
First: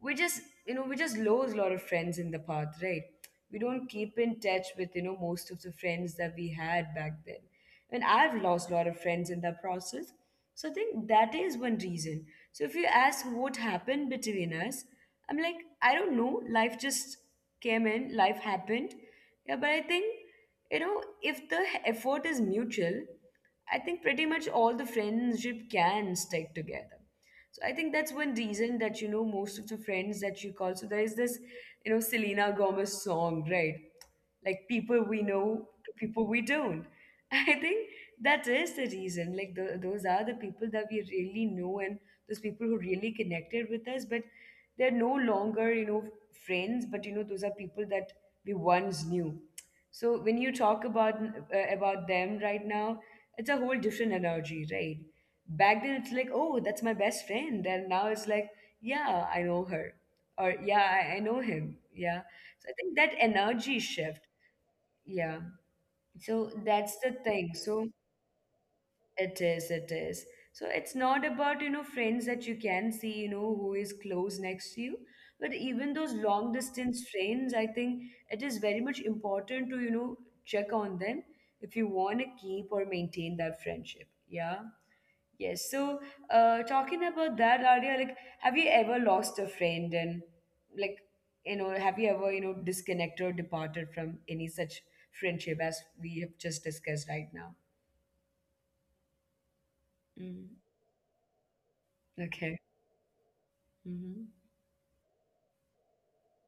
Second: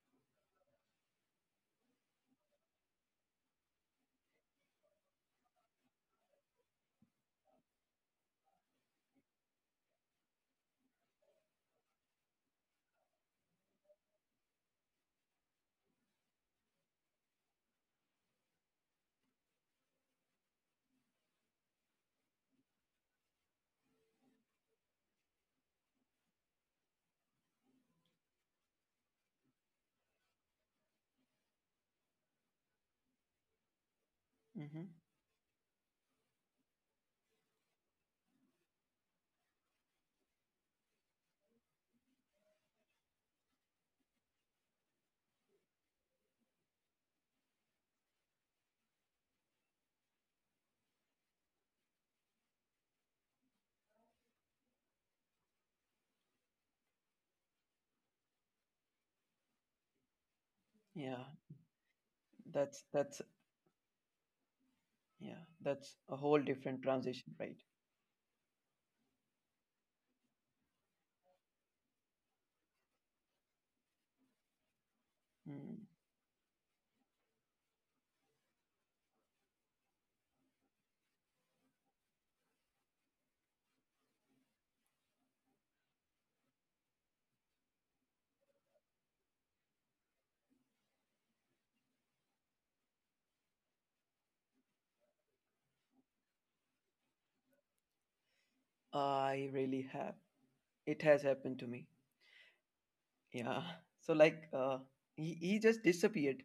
We just, you know, we just lose a lot of friends in the path, right? We don't keep in touch with, you know, most of the friends that we had back then. And I've lost a lot of friends in that process. So I think that is one reason. So if you ask what happened between us, I'm like, I don't know. Life just came in, life happened. Yeah, but I think, you know, if the effort is mutual, I think pretty much all the friendship can stick together. So I think that's one reason that, you know, most of the friends that you call. So there is this, you know, Selena Gomez song, right? Like Hmm. people we know to people we don't. I think that is the reason. Like those are the people that we really know, and those people who really connected with us. But they're no longer, you know, friends, but, you know, those are people that we once knew. So when you talk about them right now, it's a whole different energy, right? Back then, it's like, oh, that's my best friend, and now it's like, yeah, I know her, or Yeah, yeah, I know him, yeah. that's So I think that's that energy shift, yeah, yeah. that's a whole So different that's the transition, right? thing. So it is, it is. So it's not about, you know, friends that you can see, you know, who is close next to you. But Mm. even those long distance friends, I think it is very much important to, you know, check on them if you want to keep or maintain that friendship. Yeah. Yes. So, talking about that, Arya, like, have you ever lost a friend and, like, you know, have you ever, you know, disconnected or departed from any such friendship as we have just discussed right now? I really have. Mm. It has happened to me. Okay. Yeah. So Mhm. like he just disappeared.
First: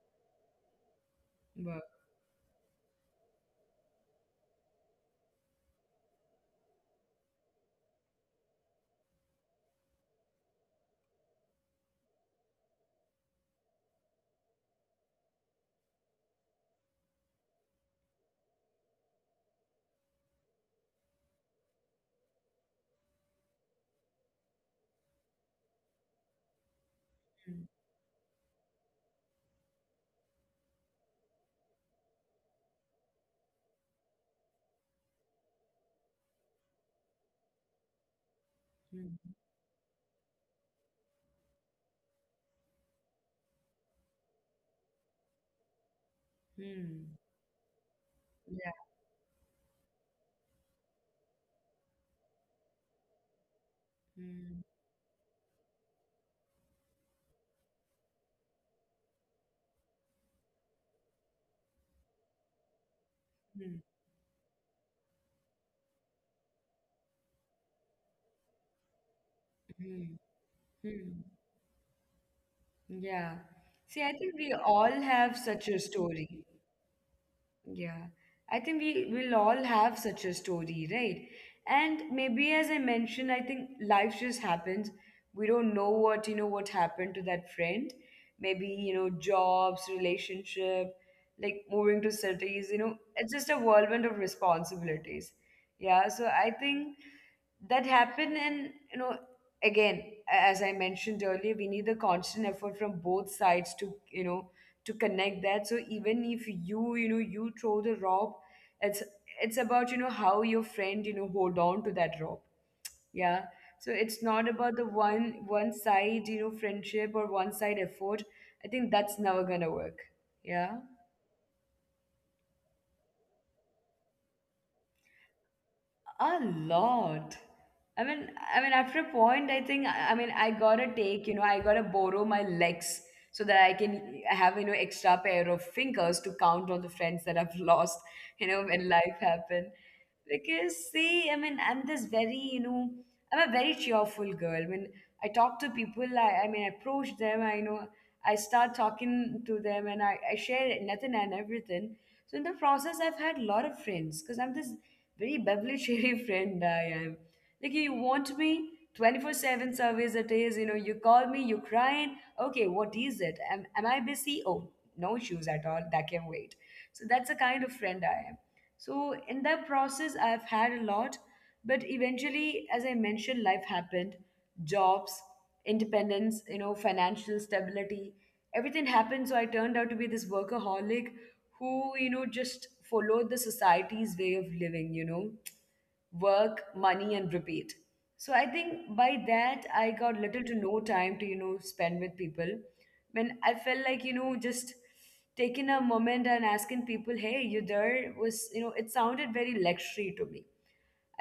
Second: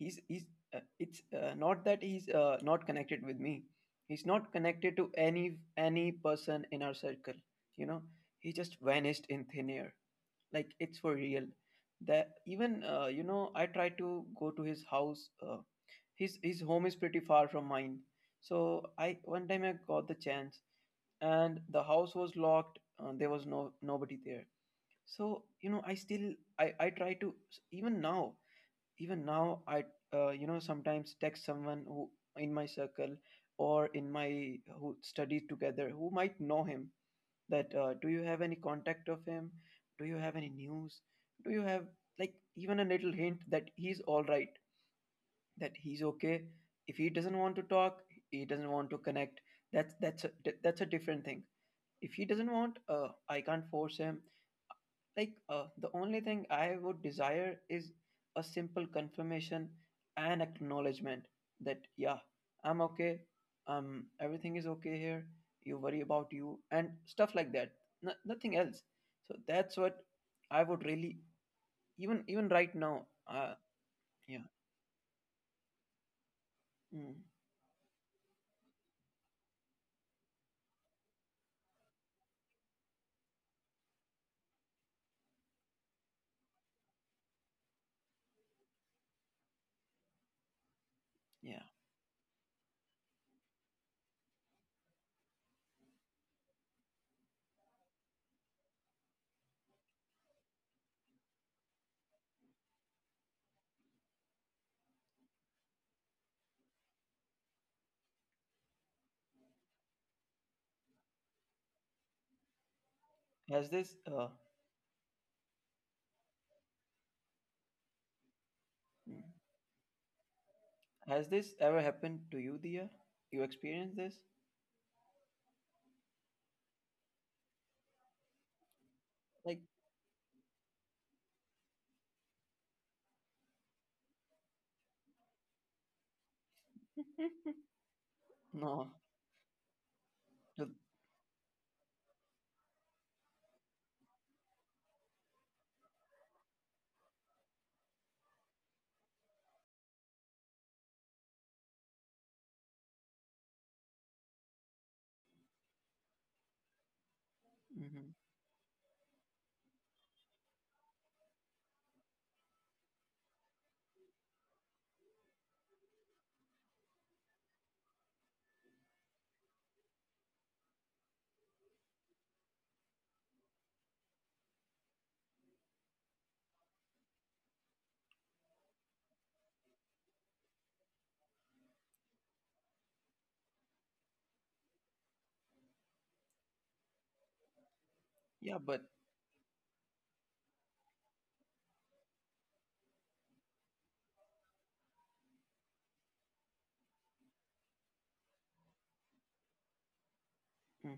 He's it's not But that he's not connected with me. He's not connected to any— any person in our circle. You know, he just vanished in thin air. Like it's for real. That even you know, I tried to go to his house. His— his home is pretty far from mine. So I— one time I got the chance, and the house was locked. There was no— nobody there. So you know, I still I try to, mm, even now, even now, I you know, sometimes text someone who— in my circle, or in my— who studies together, who might know him, that do you have any contact of mm, him? Do you have any news? Do you have like even a little hint that he's all right, that he's okay? If he mm, doesn't want to talk, he doesn't yeah. want to connect, that's that's a different thing. If he doesn't want, I can't force him. Mm, Like, the only thing I would desire is a simple confirmation and acknowledgement that, yeah, I'm okay. mm, Everything is okay here. You worry about you and stuff like that. No, nothing else. So that's what mm, I would really, mm. even even right now. Yeah. Uh, See, I think yeah, we all have such a story. mm, Yeah, I think we will all have such a story, right? And maybe, as I mentioned, I think life just happens. We don't know what, you know, what happened to that friend. Maybe, you know, jobs, relationship, like yeah. moving to cities, you know, it's just a whirlwind of responsibilities. Yeah, so I think that happened, and you know, again, as I mentioned earlier, we need the constant effort from both sides to, you know, to connect that. So even if you, you know, you throw the rope, it's it's about, you know, how your friend, you know, hold on to that rope. Yeah. So Has this it's not about the one side, you know, friendship, or one side effort. I think that's never mm, gonna work. Yeah. has this ever happened to you, Dia? You experienced this? A lot. I mean, I mean, after a point, I Like, think I mean I gotta take, you know, I gotta borrow my legs, so that I can have, you know, extra pair of fingers to count all the friends that I've lost, you know, when no. life happened. Because to- see, I mean, I'm this very, you know, I'm a very cheerful girl. When I talk to people, I mean I approach them, I, you know, I start talking to them, and I share nothing and everything. So in the process, I've had a lot of friends, because I'm this very beverly friend I am. Like, you want mhm. me, 24/7 service it is, you know, you call me, you crying. Okay, what is it? Am I busy? Oh, no issues at all. That can wait. So that's the kind of friend I am. So in that process, I've had a lot, but eventually, as I mentioned, life happened, jobs, independence, you know, financial stability, everything happened. So I turned out to be this workaholic who, you know, just followed the society's way of living, you know, work, money, and repeat. So I Yeah, think but by that, I got little to no time to, you know, spend with people. When I felt like, you know, just taking a moment and asking people, hey, you there, was, you know, it sounded very luxury to me.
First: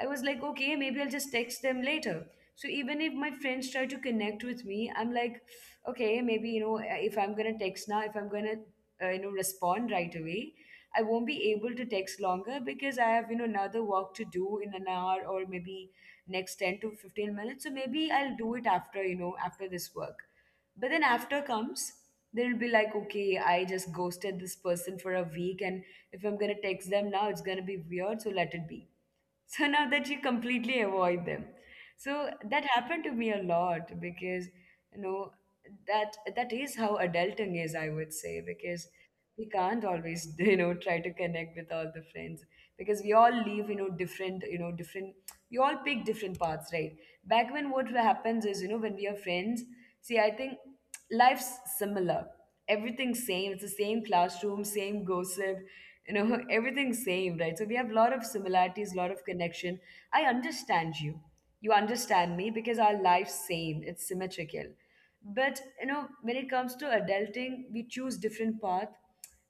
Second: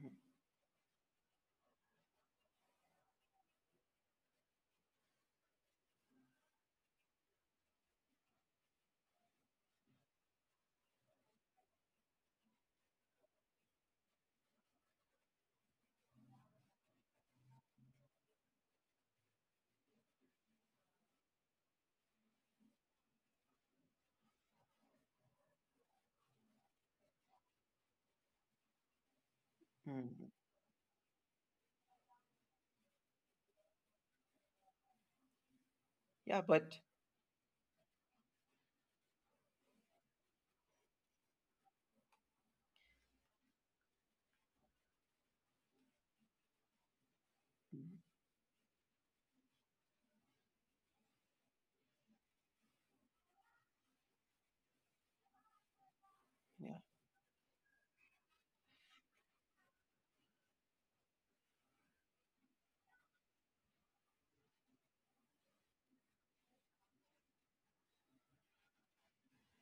I was like, okay, maybe I'll just text them later. So even if my friends try to connect with me, I'm like, okay, maybe, you know, eh, if I'm going to text now, if I'm going to, you know, respond right away, I won't be able to text longer because I have, you know, another work to do in an hour, or maybe next 10 to 15 minutes. So maybe I'll do it after, you know, after this work. But then after comes, then it'll be like, okay, I just ghosted this person for a week. And if I'm going to text them now, it's going to be weird. So let it be. So now that mhm. you completely avoid them. So that happened to me a lot because you know that Yeah, that but is how adulting is, I would say. Because we can't always try to connect with all the friends, because we all live different, we all pick different paths, right? Back when, what mhm. happens is, when we are friends, see, I think life's similar. Everything's same. It's the same classroom, same gossip, Yeah. everything's same, right? So we have a lot of similarities, a lot of connection. I understand you. You understand me because our life's same. It's symmetrical. But when it comes to adulting, we choose different path,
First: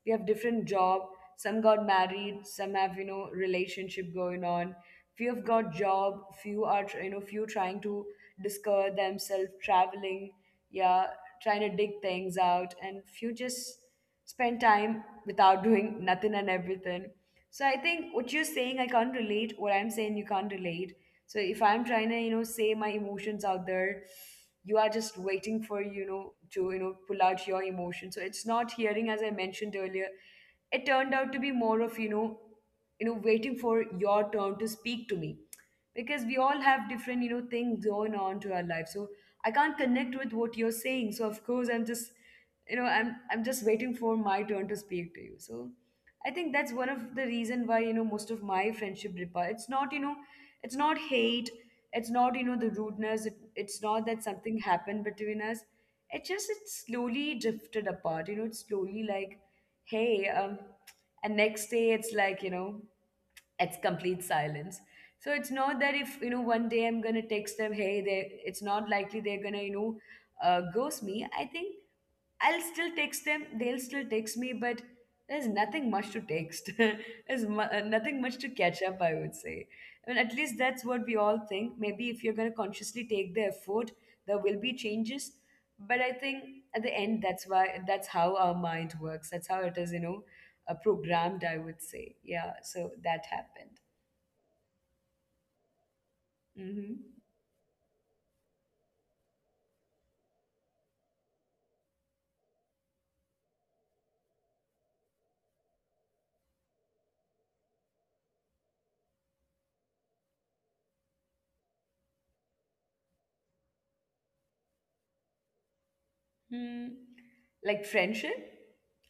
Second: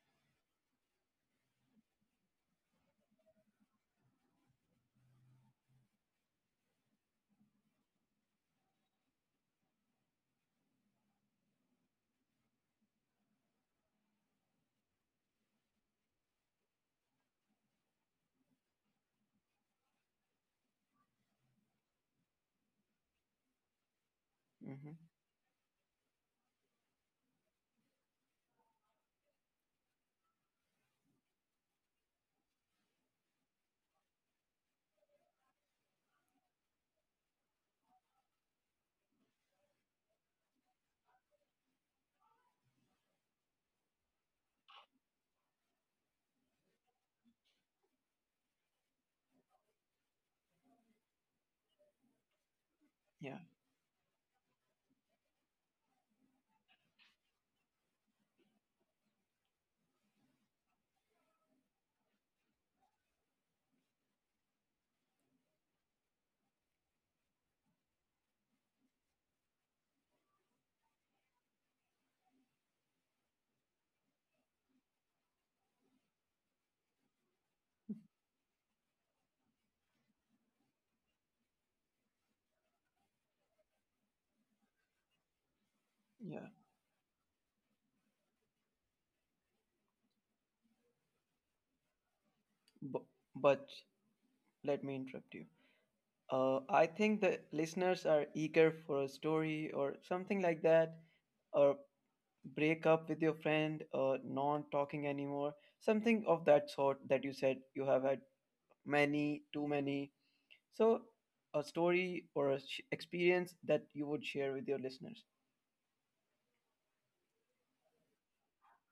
we have different job, some got married, some have relationship going on, few have got job, few are tr- you know few trying to discover themselves, traveling, yeah, trying to dig things out, and few just spend time without doing nothing and everything. So I think what you're saying, I can't relate. What I'm saying, you can't relate. So if I'm trying to, say my emotions out there, you are Hmm. just waiting for, to, pull out your emotion. So it's not hearing, as I mentioned earlier. It turned out to be more of, waiting for your turn to speak to me. Because we all have different, things going on to our life. So I can't connect with what you're saying. So of course I'm just, i'm just waiting for my turn to speak to you. So I think that's one of the reason why most of my friendship repair, it's not, it's not hate, it's not the rudeness, it, Yeah. it's not that something happened between us. It just it slowly drifted apart. It's slowly like, hey, and next day it's like, it's complete silence. So it's not that, if one day I'm gonna text them, hey, they it's not likely they're gonna, ghost me, I think. I'll still text them, they'll still text me, but there's nothing much to text. There's nothing much to catch up, I would say. I mean, at least that's what we all think. Maybe if you're gonna consciously take the effort, there will be changes. But I think Yeah. at the end, that's how our mind works. That's how it is, programmed, I would say. Yeah, so Bu- that happened. but let me interrupt you. Hmm. I think the listeners are eager for a story or something like that, or break up with your friend, or not talking anymore, something of that sort that you said you have had many, too many. So a story or a experience that you would share with your listeners. Hmm. Like friendship?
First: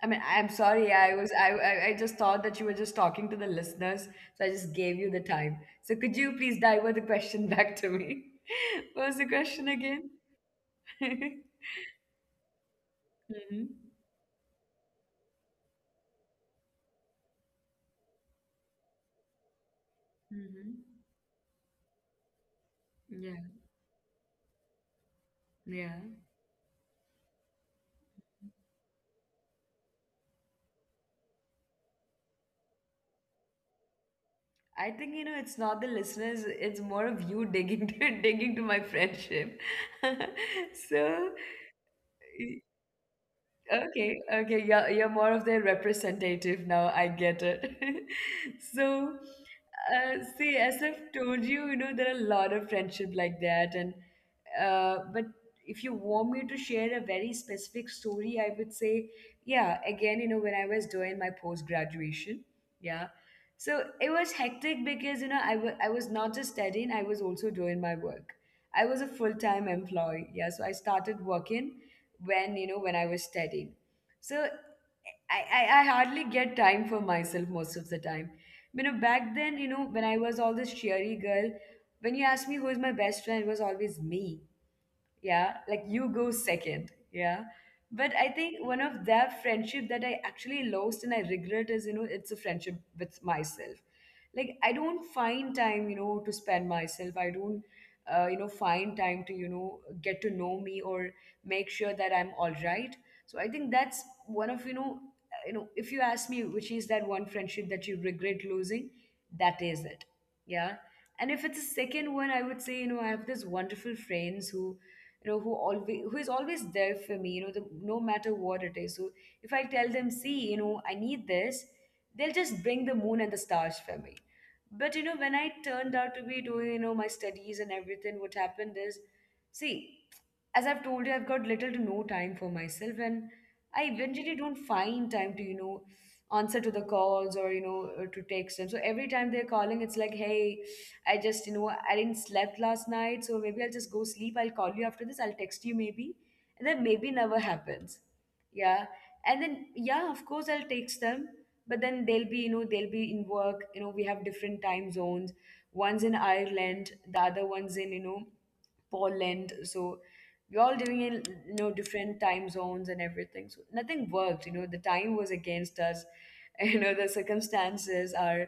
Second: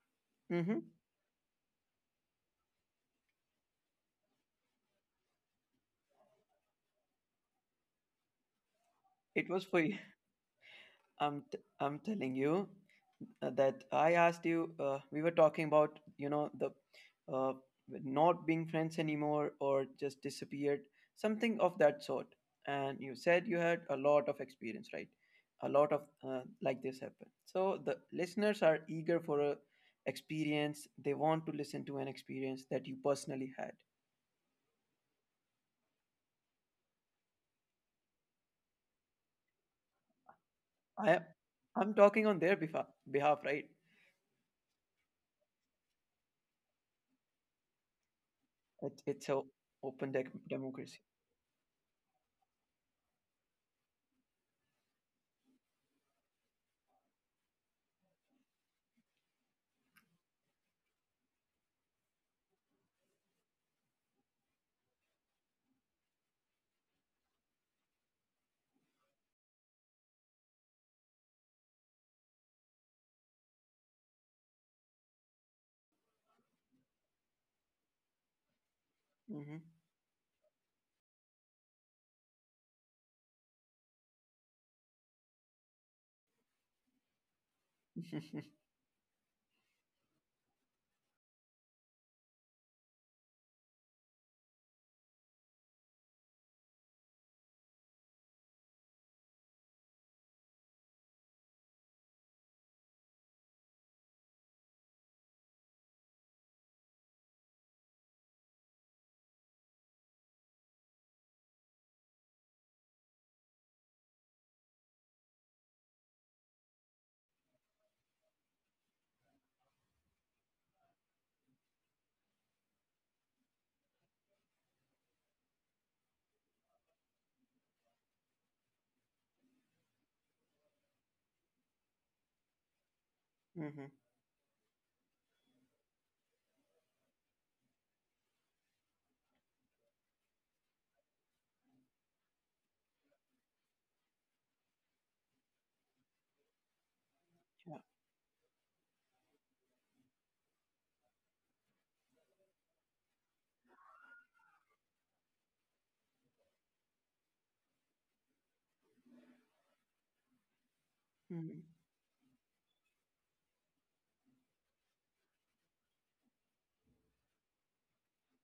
I mean, I'm Mm-hmm. sorry. I was I just thought that you were just talking to the listeners, so I just gave you the time. So could you please divert the question back to me? What was the It was question for you. again? I'm, I'm telling you. Mm-hmm. That I asked you, we were talking about, you know, the uh, not being friends anymore or just Mm-hmm. disappeared, something of that sort. And you said Yeah. you had a lot of experience, right? A lot Yeah. of like this happened. So the listeners are eager for a experience. They want to listen to an experience that you personally had. I think it's not the listeners, it's more of you digging to digging to my friendship. I, So I'm talking on their behalf, behalf, right? okay, okay, yeah, you're more of their representative now. I get it. It's a So, open dec see, democracy. as I've told you, there are a lot of friendship like that, and but if you want me to share a very specific story, I would say, yeah, again, when I was doing my post graduation, yeah, so it was hectic because I was not just studying, I was also doing my work. I was a full time employee, yeah, so I started working when when I was studying. So I hardly get time for myself most of the time. Hmm. Back then, when I was all this cheery girl, when you asked me who is my best friend, it was always me. Yeah, like, you go second. Yeah, Hmm. but I think one of that friendship that I actually lost and I regret is you know it's a friendship with myself. Like, I don't find time to spend myself. I don't find time to get to know me or make sure that I'm all right. So I think that's one of, if you ask me which is that one friendship that you regret losing, that is it. Yeah. And if it's a second one, I would say, I have this wonderful friends who, who always who is always there for me, the, no matter what it is. So if I tell them, see, I need this, they'll just bring the moon and the stars for me. But when I turned out to be doing my studies and everything, what happened is, see, as I've told you, I've got little to no time for myself, and I eventually don't find time to, answer to the calls or, to text them. So every time they're calling, it's like, hey, I just, I didn't slept last night, so maybe I'll just go sleep. I'll call you after this. I'll text you maybe. And then maybe never Yeah. happens. Yeah. And then, yeah, of course, I'll text them. But then they'll be, they'll be in work. We have different time zones. One's in Ireland, the other one's in, Poland. So we're all doing in Hmm. Different time zones and everything. So nothing worked. The time was against us. The circumstances are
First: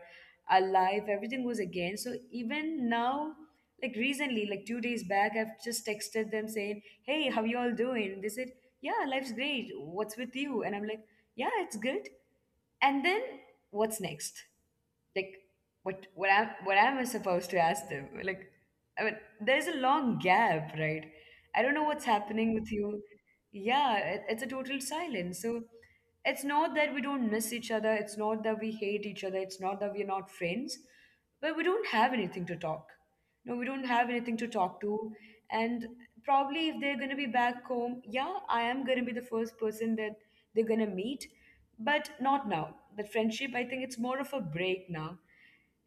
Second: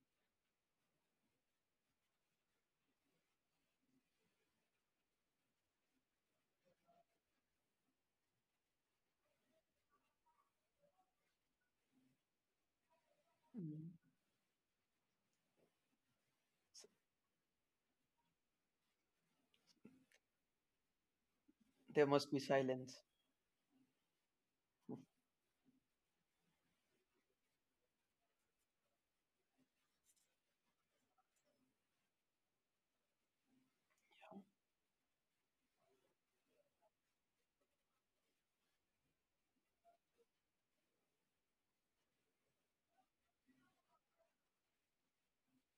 alive, everything was again. So even now, like recently, like 2 days back, I've just texted them saying, hey, how you all doing? They said, yeah, life's great. What's with you? And I'm like, yeah, it's good. And then, what's next? Like, what am I supposed to ask them? Like, I mean, there's a long gap, right? I don't know what's There must be happening with you. silence. Yeah, it's a total silence. So it's not that we don't miss each other. It's not that we hate each other. It's not that we're not friends, but we don't have anything to talk. No, we don't have anything to talk to. And probably if they're going to be back home, yeah, I am going to be the first person that they're going to meet, but not now. That friendship, I think it's more of a break now.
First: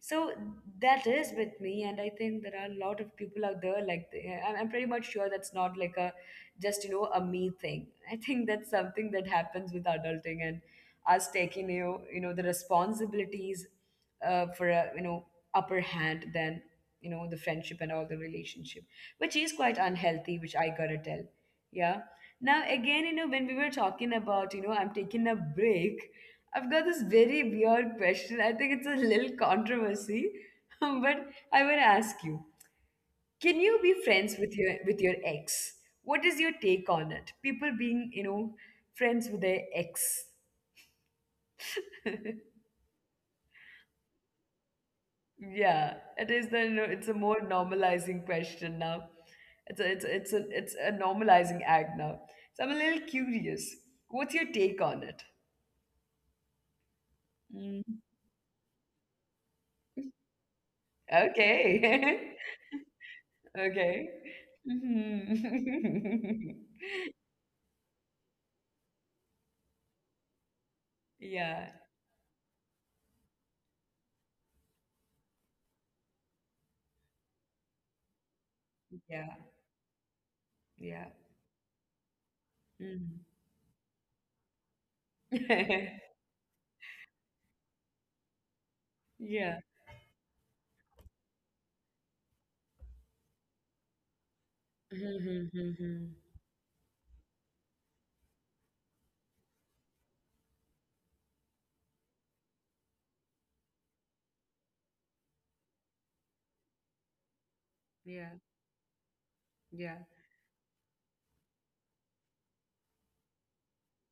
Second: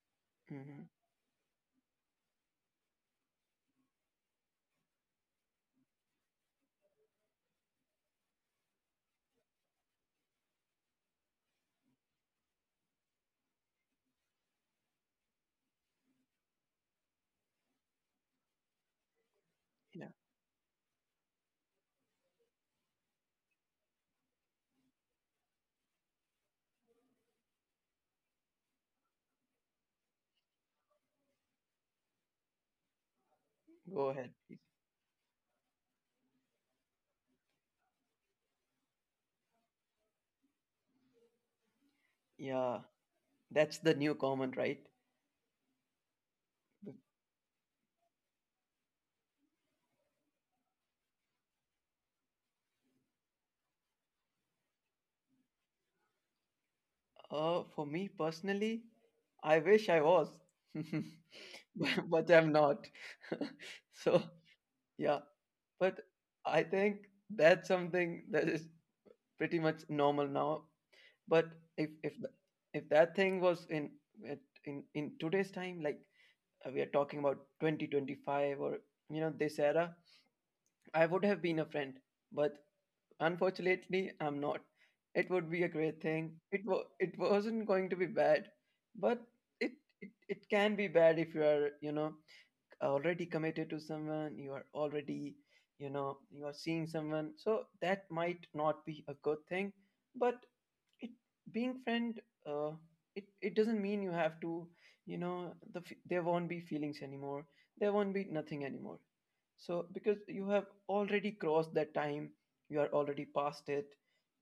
So Hmm. that is with me, and I think there are a lot of people out there like, I'm pretty much sure that's not like a just, a me thing. I think that's something that happens with adulting, and us taking the responsibilities, for a, upper hand than, the friendship and all the relationship, which is quite Yeah, unhealthy, which I gotta tell. Yeah. Now, again, when we were talking about, I'm taking a break, I've got this very weird question. I think it's a little controversy, but I want to ask you. Can you be go friends ahead, with please. your ex? What is your take on it? People being, friends with their ex. Yeah, that's the new common, right? Yeah, it is the no- it's a more normalizing question now. It's a, it's a normalizing act now. So I'm a little curious. What's your take on it? Mm. For me personally, I wish I was, Okay. but, but I'm not. Okay. So, Mhm. yeah, but I think that's something that is pretty much normal now. But Yeah, if if th- if that thing was in in today's time, like we are talking about 2025 or you know yeah, this era, yeah. I would have been a friend, but Mm. unfortunately, I'm not. It would be a great thing. It wasn't going to be bad, but Yeah. it, it it can be bad if you are already committed to someone. You are already you Mm-hmm. know you are seeing someone, so that might not be a good thing. But it being friend, uh, it doesn't mean you have to you know there won't be feelings anymore. There won't be Yeah, nothing anymore so, because yeah. you have already crossed that time, you are already past it,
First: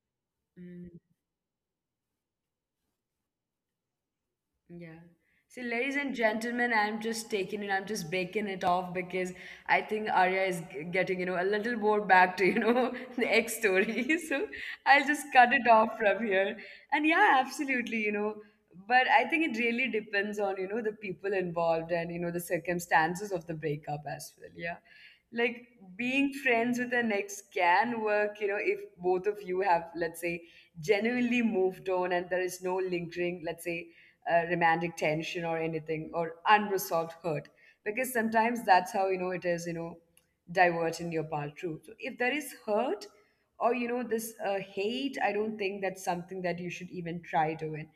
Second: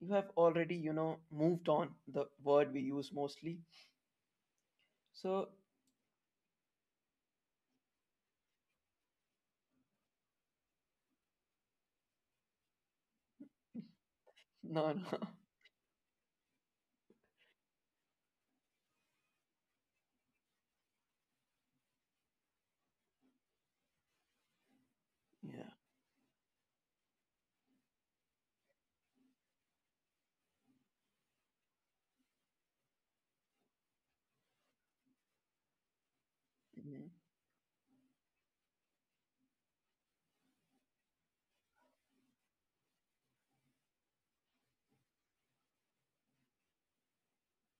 you have already, you Mm, know, moved on, the word we use mostly. yeah. So, So, ladies and gentlemen, I'm just taking it, I'm just baking it off because I think Arya is getting, a little more back to, the egg story. So, no, no, I'll just cut it off from here. And yeah, absolutely, but I think it really depends on the people involved and the circumstances of the breakup as well. Yeah. Like, yeah. being friends with an ex can work, if both of you have, let's say, genuinely moved on and there is no lingering, let's say, romantic tension or anything or unresolved Mhm. hurt, because sometimes that's how, it is, divert in your part too. So if there is hurt, or this, hate, I don't think that's something that you should even try to win,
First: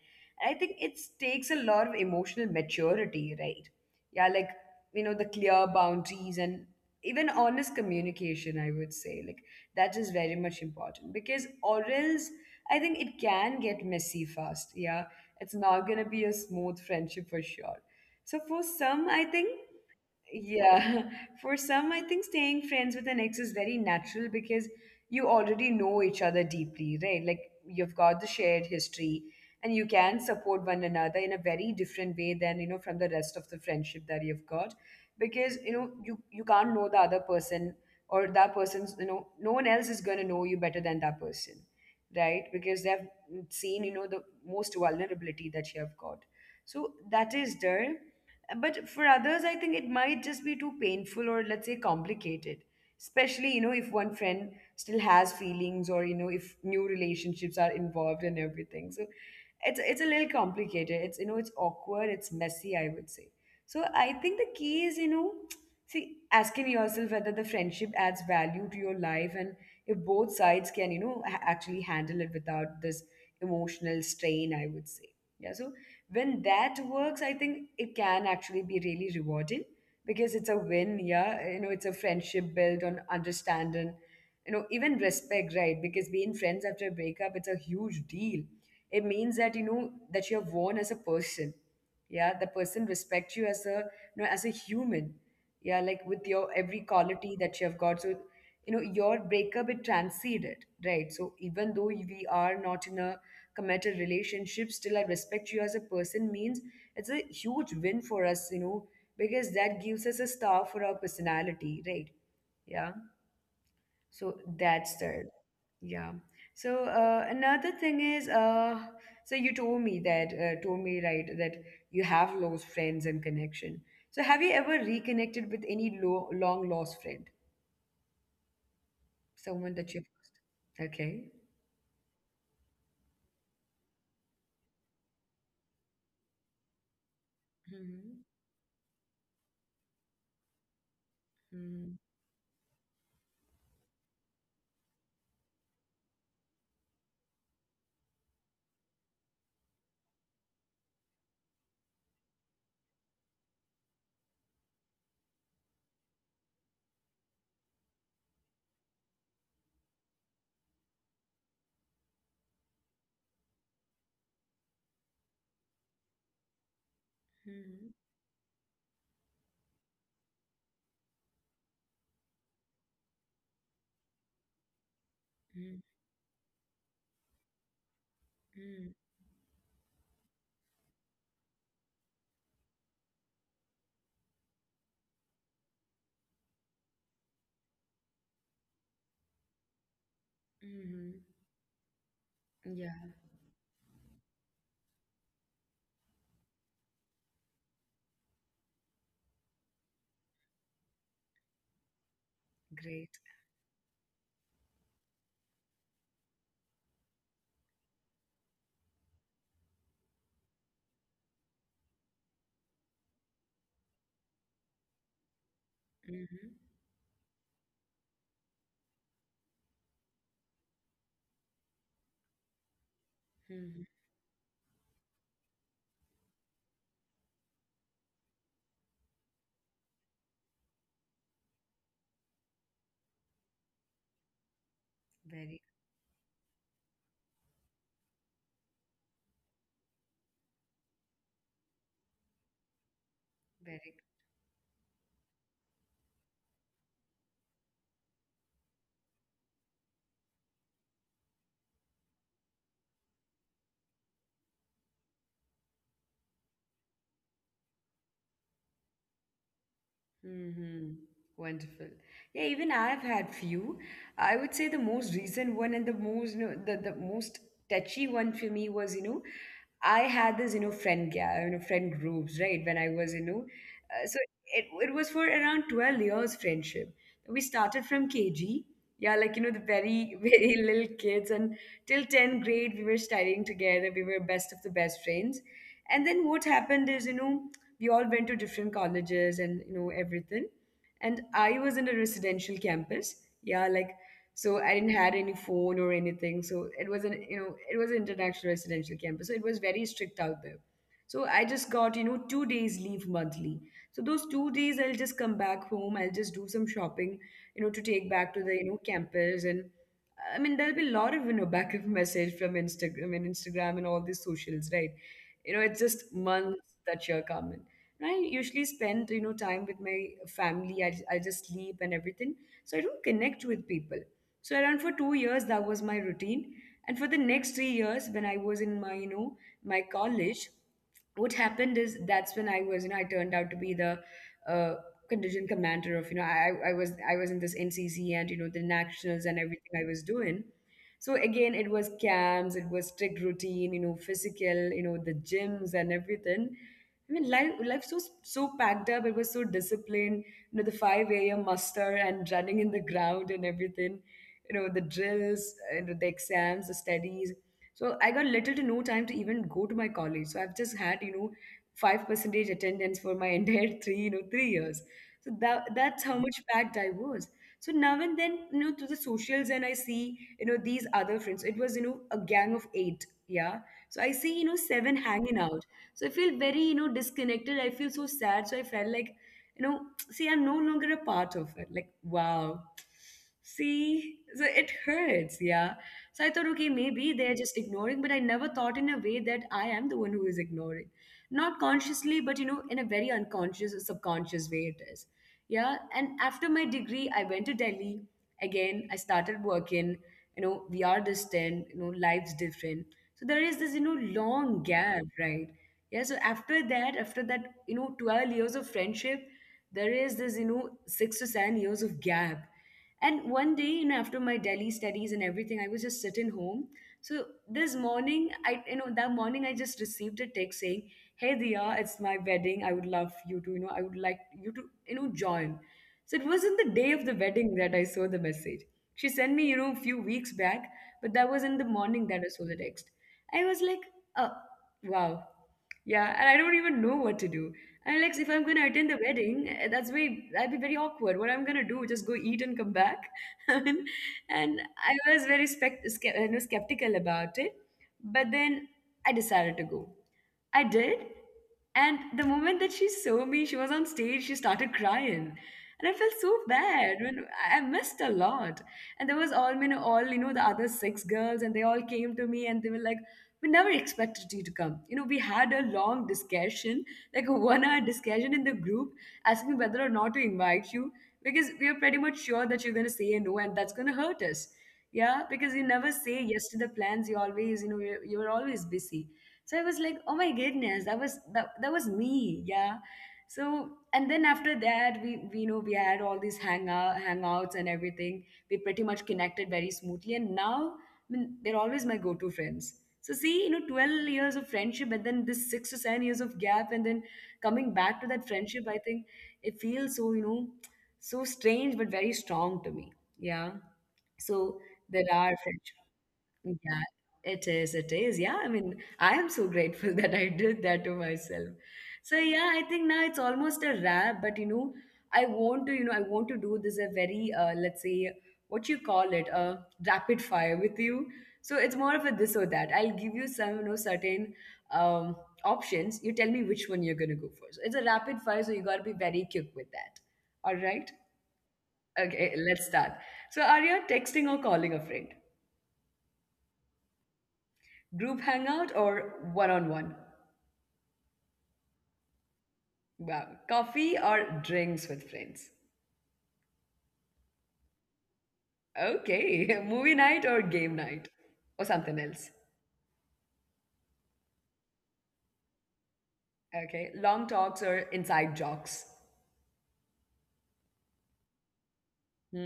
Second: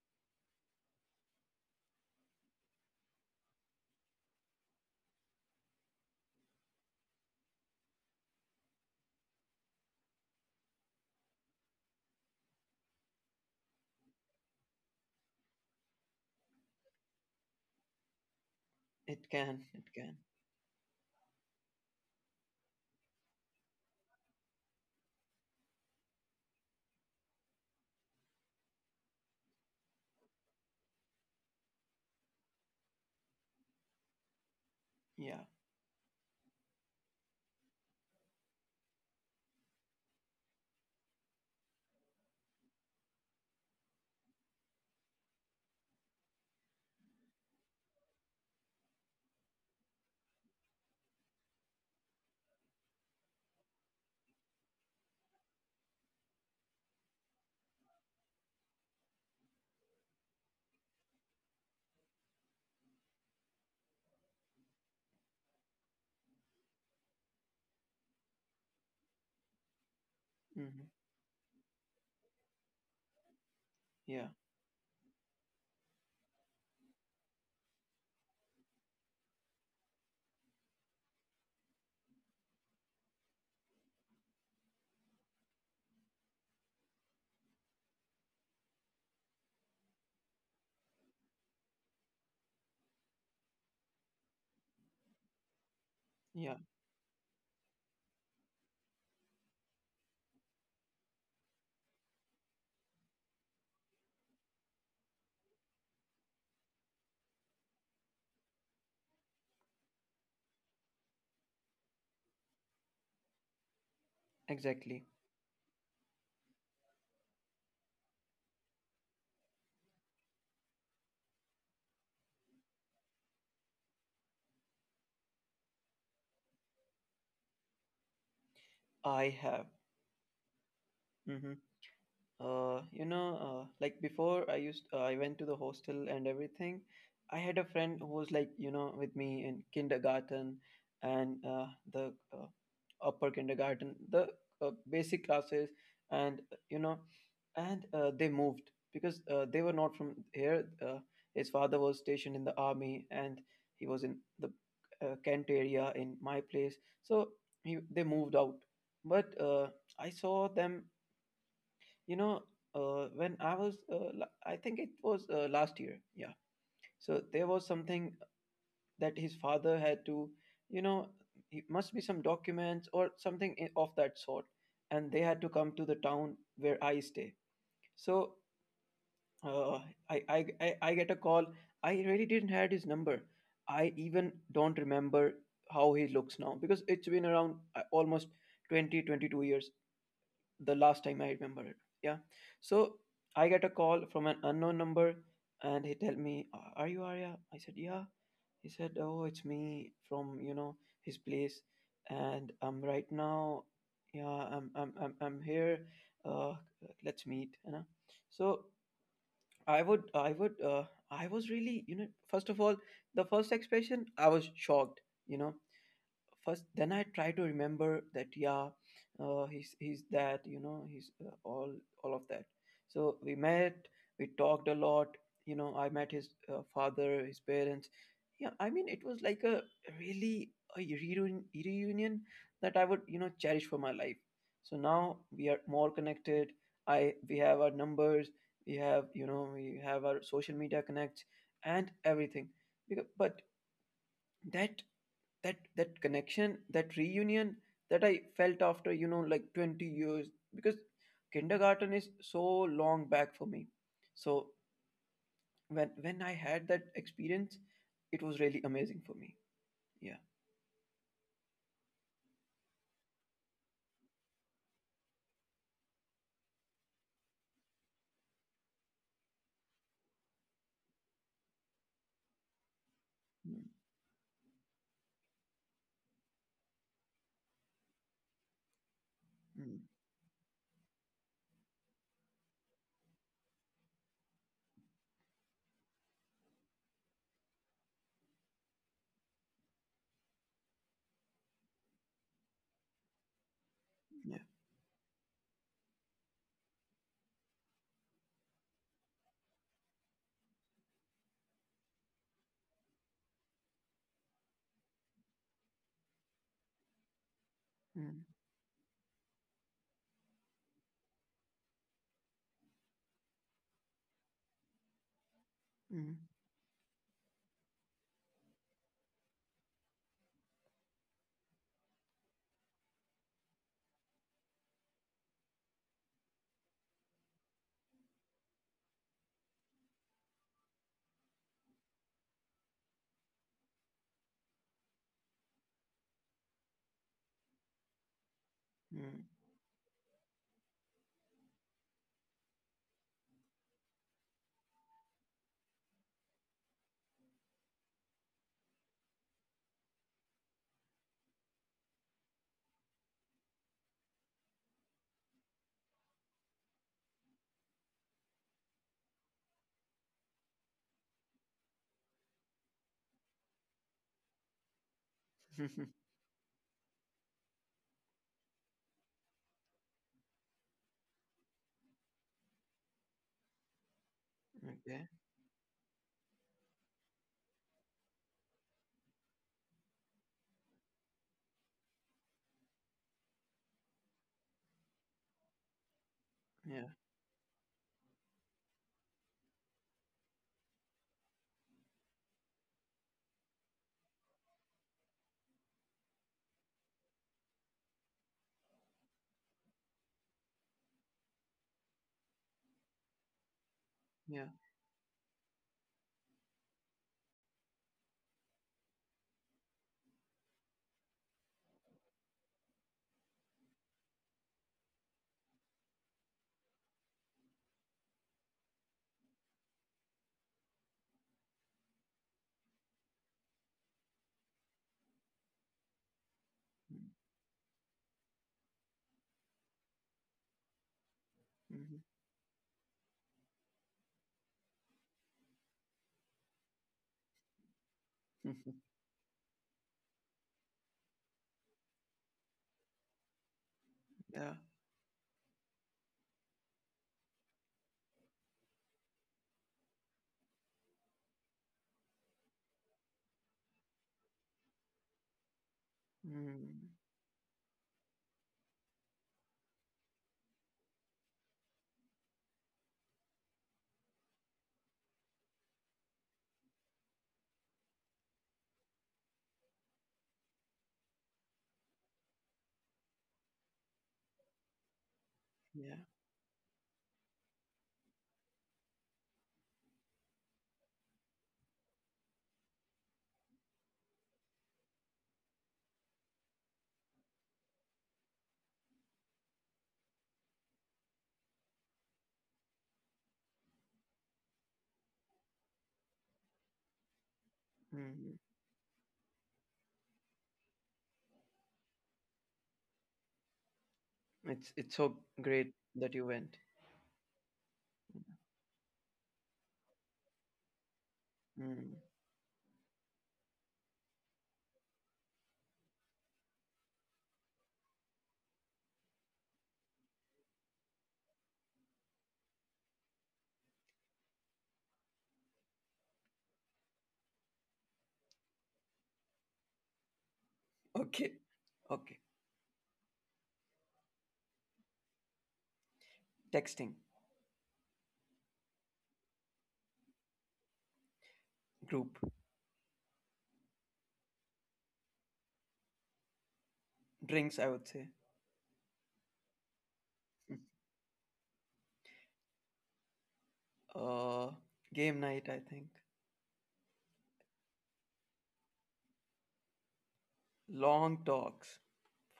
and I think it takes a lot of emotional maturity, right? Yeah, like, the clear boundaries and even honest communication, I would say, like, that is very much important, because or else I think it can get messy fast. Yeah, it's not going to be a smooth friendship for sure. So for some, It I think, can, it can, yeah, for some, I think staying friends with an ex is very natural because you already know each other deeply, right? Like, you've got the shared history, and you can support one another in a very different way than, from the rest of the friendship that you've got. yeah. Because, you know, you can't know the other person or that person's, you know, no one else is going to know you better than that person, right? Because they've seen, you know, the most vulnerability that you have got. So that is there. But for others, I think it might just be too painful or let's say complicated. Especially, you know, if one friend still has feelings or, you know, if new relationships are involved and everything. So it's a little complicated. It's it's awkward, it's messy, I would say. So I think the key is, you know, see, asking yourself whether the friendship adds value to your life and if both sides Hmm. can, you know, actually handle it without this emotional Yeah, strain, I would say. Yeah. So when that works, I think it can actually be really rewarding because it's a win. Yeah, you know, it's a friendship built on understanding, you know, even respect, right? Because being friends after a breakup, it's a huge deal. It means that you know that you have grown as a person. Yeah, the person respects you as a you know as a human. Yeah, like yeah, with your every quality that you have got. So you know your breakup it transcended, right? So even though we are not in a committed relationship, still I respect you as a person means it's a huge win for us, you know, because that gives us a star for our personality, right? Yeah, so exactly. that's it. Yeah, so another thing is so you told me that told me right that you have lost friends and connection. So have you ever reconnected with any long lost friend? I have. Someone that you. Okay. Hmm. You know, like before I used, I went to the hostel and everything. I had a friend who Mhm. was like, you know, with me in kindergarten, and Mhm. the upper kindergarten, the basic classes, and you know, and they moved because they were not from here. His father was stationed in the army, and he was in the Kent area in my place. So they moved out. But I saw them, you know, when I was, I think it was last year. Yeah. So there was Mhm. something that his father had to, you know, it must be some documents or something of that sort. And they had to come Mhm. to the town where I stay. So Mhm. uh, I get a call. I really didn't had his number. I even don't remember how he looks now because it's been around almost 20 22 years the last time Mhm. I remember it. Yeah. Yeah, So I get a call from an unknown number and he tell me, "A- Are you Arya?" I said, "Yeah." He said, "Oh, it's me from, you know, his place. And I'm great. right now, yeah, I'm I'm here. Uh let's meet, you know." So I would I would uh I was really, you know, first of all, the first expression, I was shocked, you know. Mhm. First then I try to remember that yeah, he's that you know he's all of that. So we Mhm. met, we talked a lot, you know I met his father, his parents. Yeah, I mean it was like a really a reunion that I would you know cherish for my life. So now we Very, are more connected, I we have our numbers, we have you know we have our social media connects and everything because, but very. that that connection, that reunion that I felt after you know like 20 years, because kindergarten is so long back for me. So when I had that experience it was really amazing for me. Yeah. Mm-hmm. Wonderful. Yeah, even I've had few. I would say the most recent one and the most, you know, the most touchy one for me was, you know, I had this, you know, friend, you know, friend groups, right? When I was, you know, Mm. so it was for around 12 years friendship. We started from KG. Yeah, like, you know, the Mm, very, very little kids. And till 10th grade, we were studying together. We were best of the best friends. And then what happened is, you know, we all went to different colleges and, you know, everything, and I was in a residential campus. Yeah, like, yeah. so I didn't had any phone or anything. So it was an you know it was an international residential campus. So it was very strict out there. So I just got, you know, 2 days leave monthly. So those 2 days I'll just come back home. I'll just do some shopping, you know, to take back Mm. to the you know campus. And I mean, there'll be a lot of you know back of message from Instagram and Instagram and all these socials, right? You know, it's just Mm. months that year coming. And I usually spend you know time with my family. I just sleep and everything, so I don't connect with people. So around for 2 years that was my routine, and for the next 3 years when I was in my you know my college, what happened is that's when I was, you know, I turned out to be the uh, contingent commander of, you know, I was in this NCC and you know the nationals and everything I was doing. So again, it was camps, it was strict routine, you know, physical, you know, the gyms and everything. I mean, life so packed up. It was so disciplined. You know, the five a.m. muster and running in the ground and everything. You know, the drills, you know, the exams, the studies. So I got little to no time to even go to my college. So I've just had, you know, five percentage attendance for my entire 3 years. So that Mm. that's how much packed I was. So now and then, you know, to the socials and I see, you know, these other friends. It was, you know, a gang of eight. Yeah. So I see, you know, seven Okay. hanging out. So I feel very, you know, disconnected. I feel so sad. So I felt like, you know, see, I'm no longer a part of it. Like, wow. See, so it hurts, yeah. So I thought, okay, Yeah. maybe they're just ignoring, but I never thought in a way that I am the one who is ignoring. Not consciously, but you know, in a very unconscious or subconscious way it is. Yeah. And after my degree, I went to Delhi again. I started working, you know, we are distant, you know, life's different. So there is this, you know, Yeah. long gap, right? Yeah. So after that, you know, 12 years of friendship, there is this, you know, 6 to 7 years of gap, and one day, you know, after my Delhi studies and everything, I was just sitting home. So this morning, I you know that morning I just received a text saying, "Hey Diya, it's my wedding. I would love you to I would like you to you know join." So it wasn't the day of the Mm. wedding that I saw the message. She sent me you know a few weeks back, but that was in the morning Mhm. that I saw the text. I was like, "Oh wow." Yeah, and I don't even know what to do. And like, if I'm gonna Mhm. attend the wedding, that's very that'd be very awkward. What I'm gonna do? Just go eat and come back. I mean, and Yeah. I was very you know, skeptical about it, but then I decided to go. I did, and the moment that she saw me, she was on stage, she started crying. And I felt so bad. Mm. When I missed a lot. And there was all, you know, the other six girls, and they all came to me and they were like, we never expected you to come. You know, we had a long discussion, like a 1 hour discussion in the group, asking whether or not to invite you, because we are pretty much sure that you're going to say no, and that's going to hurt us. Yeah, because you never Yeah. say yes to the plans. You always, you know, you're always busy. So I was like, oh my goodness, that was me. Yeah. So and then after that we you know we had all these hangouts and everything. We pretty much connected very smoothly, and now I mean they're always my go-to friends. So see, you know, 12 years of friendship and then this 6 to 7 years of gap and then coming back to that Mm. friendship, I think it feels so, you know, so strange but very strong to me. Yeah. So It's there so are great friendships. that you went. Yeah, it is. It is. Yeah, I mean, I am so grateful that I did that to myself. Mm. So yeah, I think now it's almost a wrap. But you know, I want to, you know, I want to do this a very, let's say, what you call it, a rapid fire with you. So it's more of a this or that. I'll give you some, you know, certain um, options. You tell me which one you're gonna go for. So it's a rapid fire, so you gotta be very quick with that. All right. Okay, okay. Okay, let's start. So, are you texting or calling a friend? Texting. Group hangout or one on one? Group. Wow. Coffee or drinks with friends? Drinks, I would say. Okay. Movie night or game night? Or something else? Uh, Game night, I think. Okay. Long talks or inside jokes? Long talks,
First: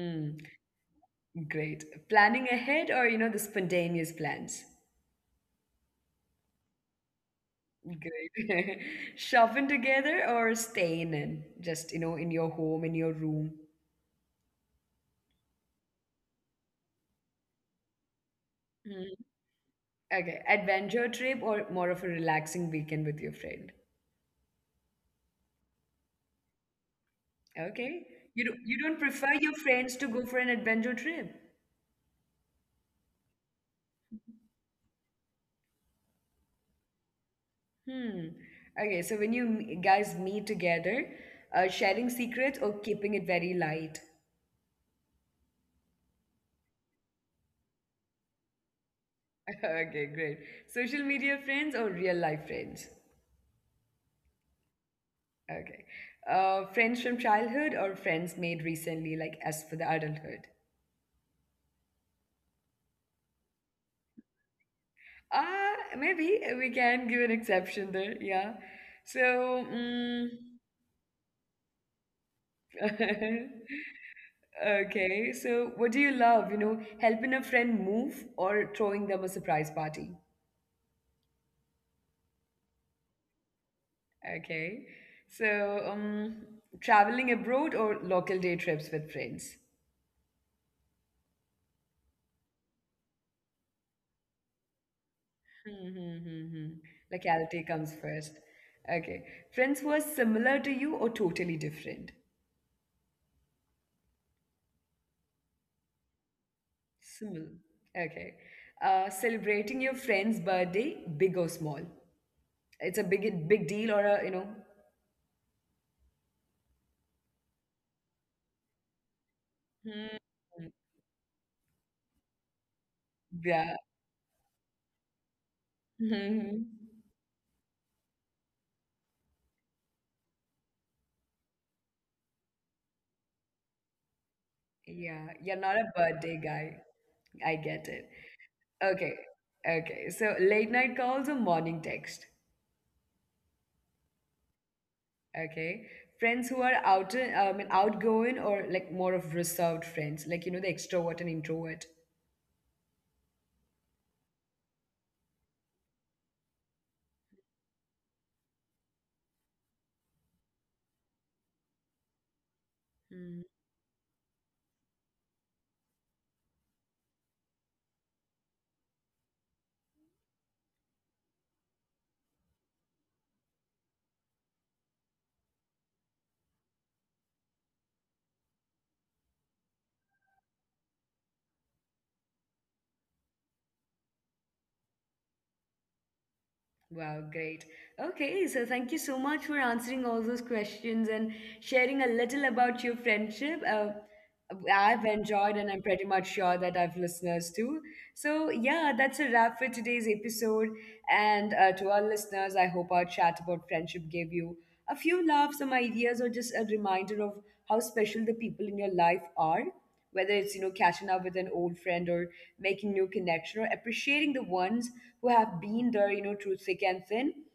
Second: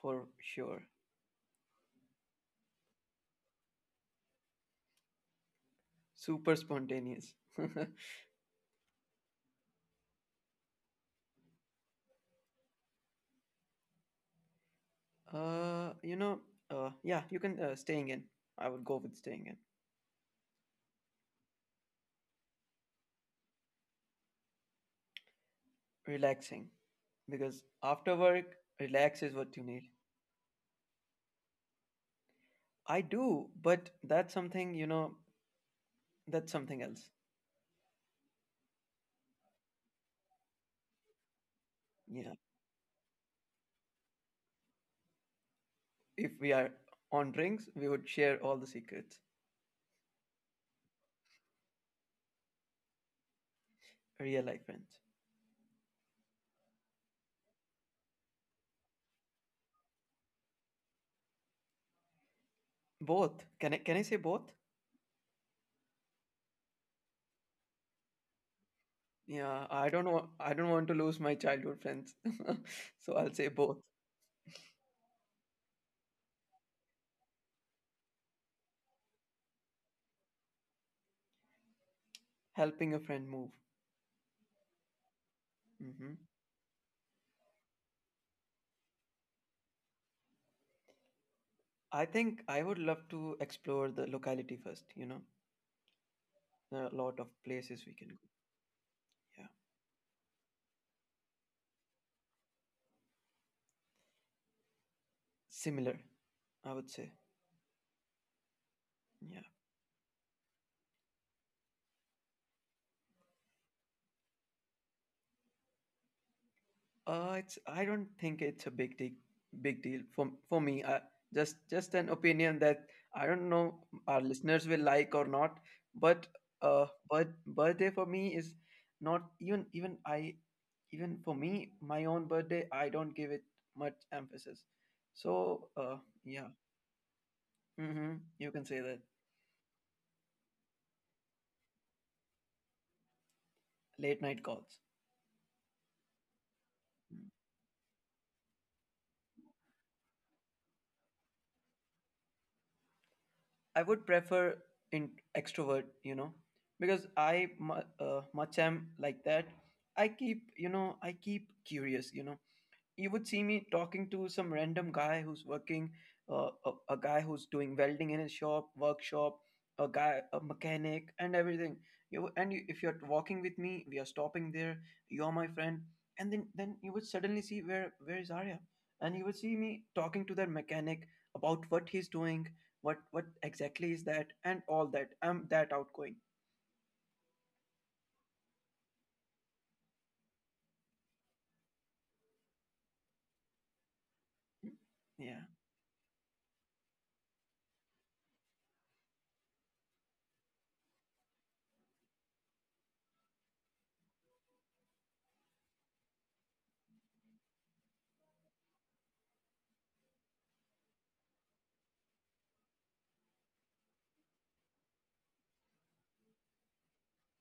for sure. Great. Planning ahead or, you know, the spontaneous plans? Super spontaneous. Great. Shopping together or staying in? Just, you know, in your home, in your room? You know, yeah, you can Staying in. I would go with staying in. Hmm. Okay. Adventure trip or more of a relaxing weekend with your friend? Relaxing, because Okay. after work, You don't relax prefer is your what you need. friends to go for an adventure trip? I do, but that's something you know. That's something else. Hmm. Okay, so when you guys meet together, sharing Yeah. secrets or keeping it very light? If we are on drinks, we would share all the secrets. Okay, great. Social media friends or real life friends? Real life friends. Okay. Friends from childhood or friends made recently, like as for the adulthood? Both. Can I say both? Ah, maybe we can give an exception there, yeah. Yeah, So, I don't know. mm, I don't want to lose my childhood friends. So I'll say both. Okay, so what do you love? You know, helping a friend move or throwing them a surprise party? Helping a friend move. Okay, so Hmm. Traveling abroad or local day trips with friends? I think I would love to explore the locality first, you know. Hmm, hmm, hmm, hmm. There are a lot of Locality comes places we can go. first. Okay, Yeah. friends who are similar to you or totally different? Similar, I would say. Similar. Okay, Yeah. celebrating your friend's birthday, big or small? It's a big big deal or a you know? It's I don't think it's a big deal. Big deal Hmm, for me. Just an opinion that I don't know our listeners will like or not. But yeah. But birthday for me is not even for me my own birthday. I don't give it much emphasis. Yeah, you're not So a birthday yeah, guy. I get it. mm-hmm, you can say that. Okay, okay. So late night calls or morning text. Late night calls. Okay, friends who are Hmm. Outgoing or like more of reserved friends, like you know the extrovert and introvert. I would prefer in extrovert, you know, because much am like that. I keep, you know, I keep curious, you know, you would Mm. see me talking to some random guy who's working, a guy who's doing welding in his shop workshop, a guy, a mechanic and everything. You and you, if you're walking with me we are stopping there, you're my friend, and then you would suddenly see where is Arya, and you would see me talking to that mechanic about what he's doing, what exactly is that and all that. I'm that outgoing. Wow, great. Okay, so thank you so much for answering all those questions and sharing a little about your friendship. Hmm? I've enjoyed, Yeah. and I'm pretty much sure that I've listeners too. So, yeah, that's a wrap for today's episode. And to our listeners, I hope our chat about friendship gave you a few laughs, some ideas, or just a reminder of how special the people in your life are. Whether it's you know catching up with an old friend or making new connection or appreciating the ones who have been there, you know, through thick and thin.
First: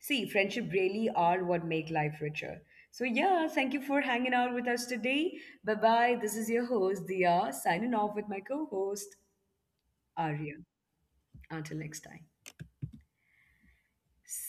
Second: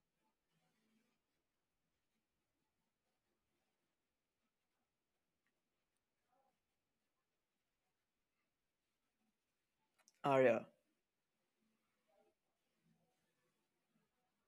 See, friendship really are what make life richer. So yeah, thank you for hanging out with us today. Bye bye. This is your host Dia signing off with my co-host Arya. Arya. Until next time. See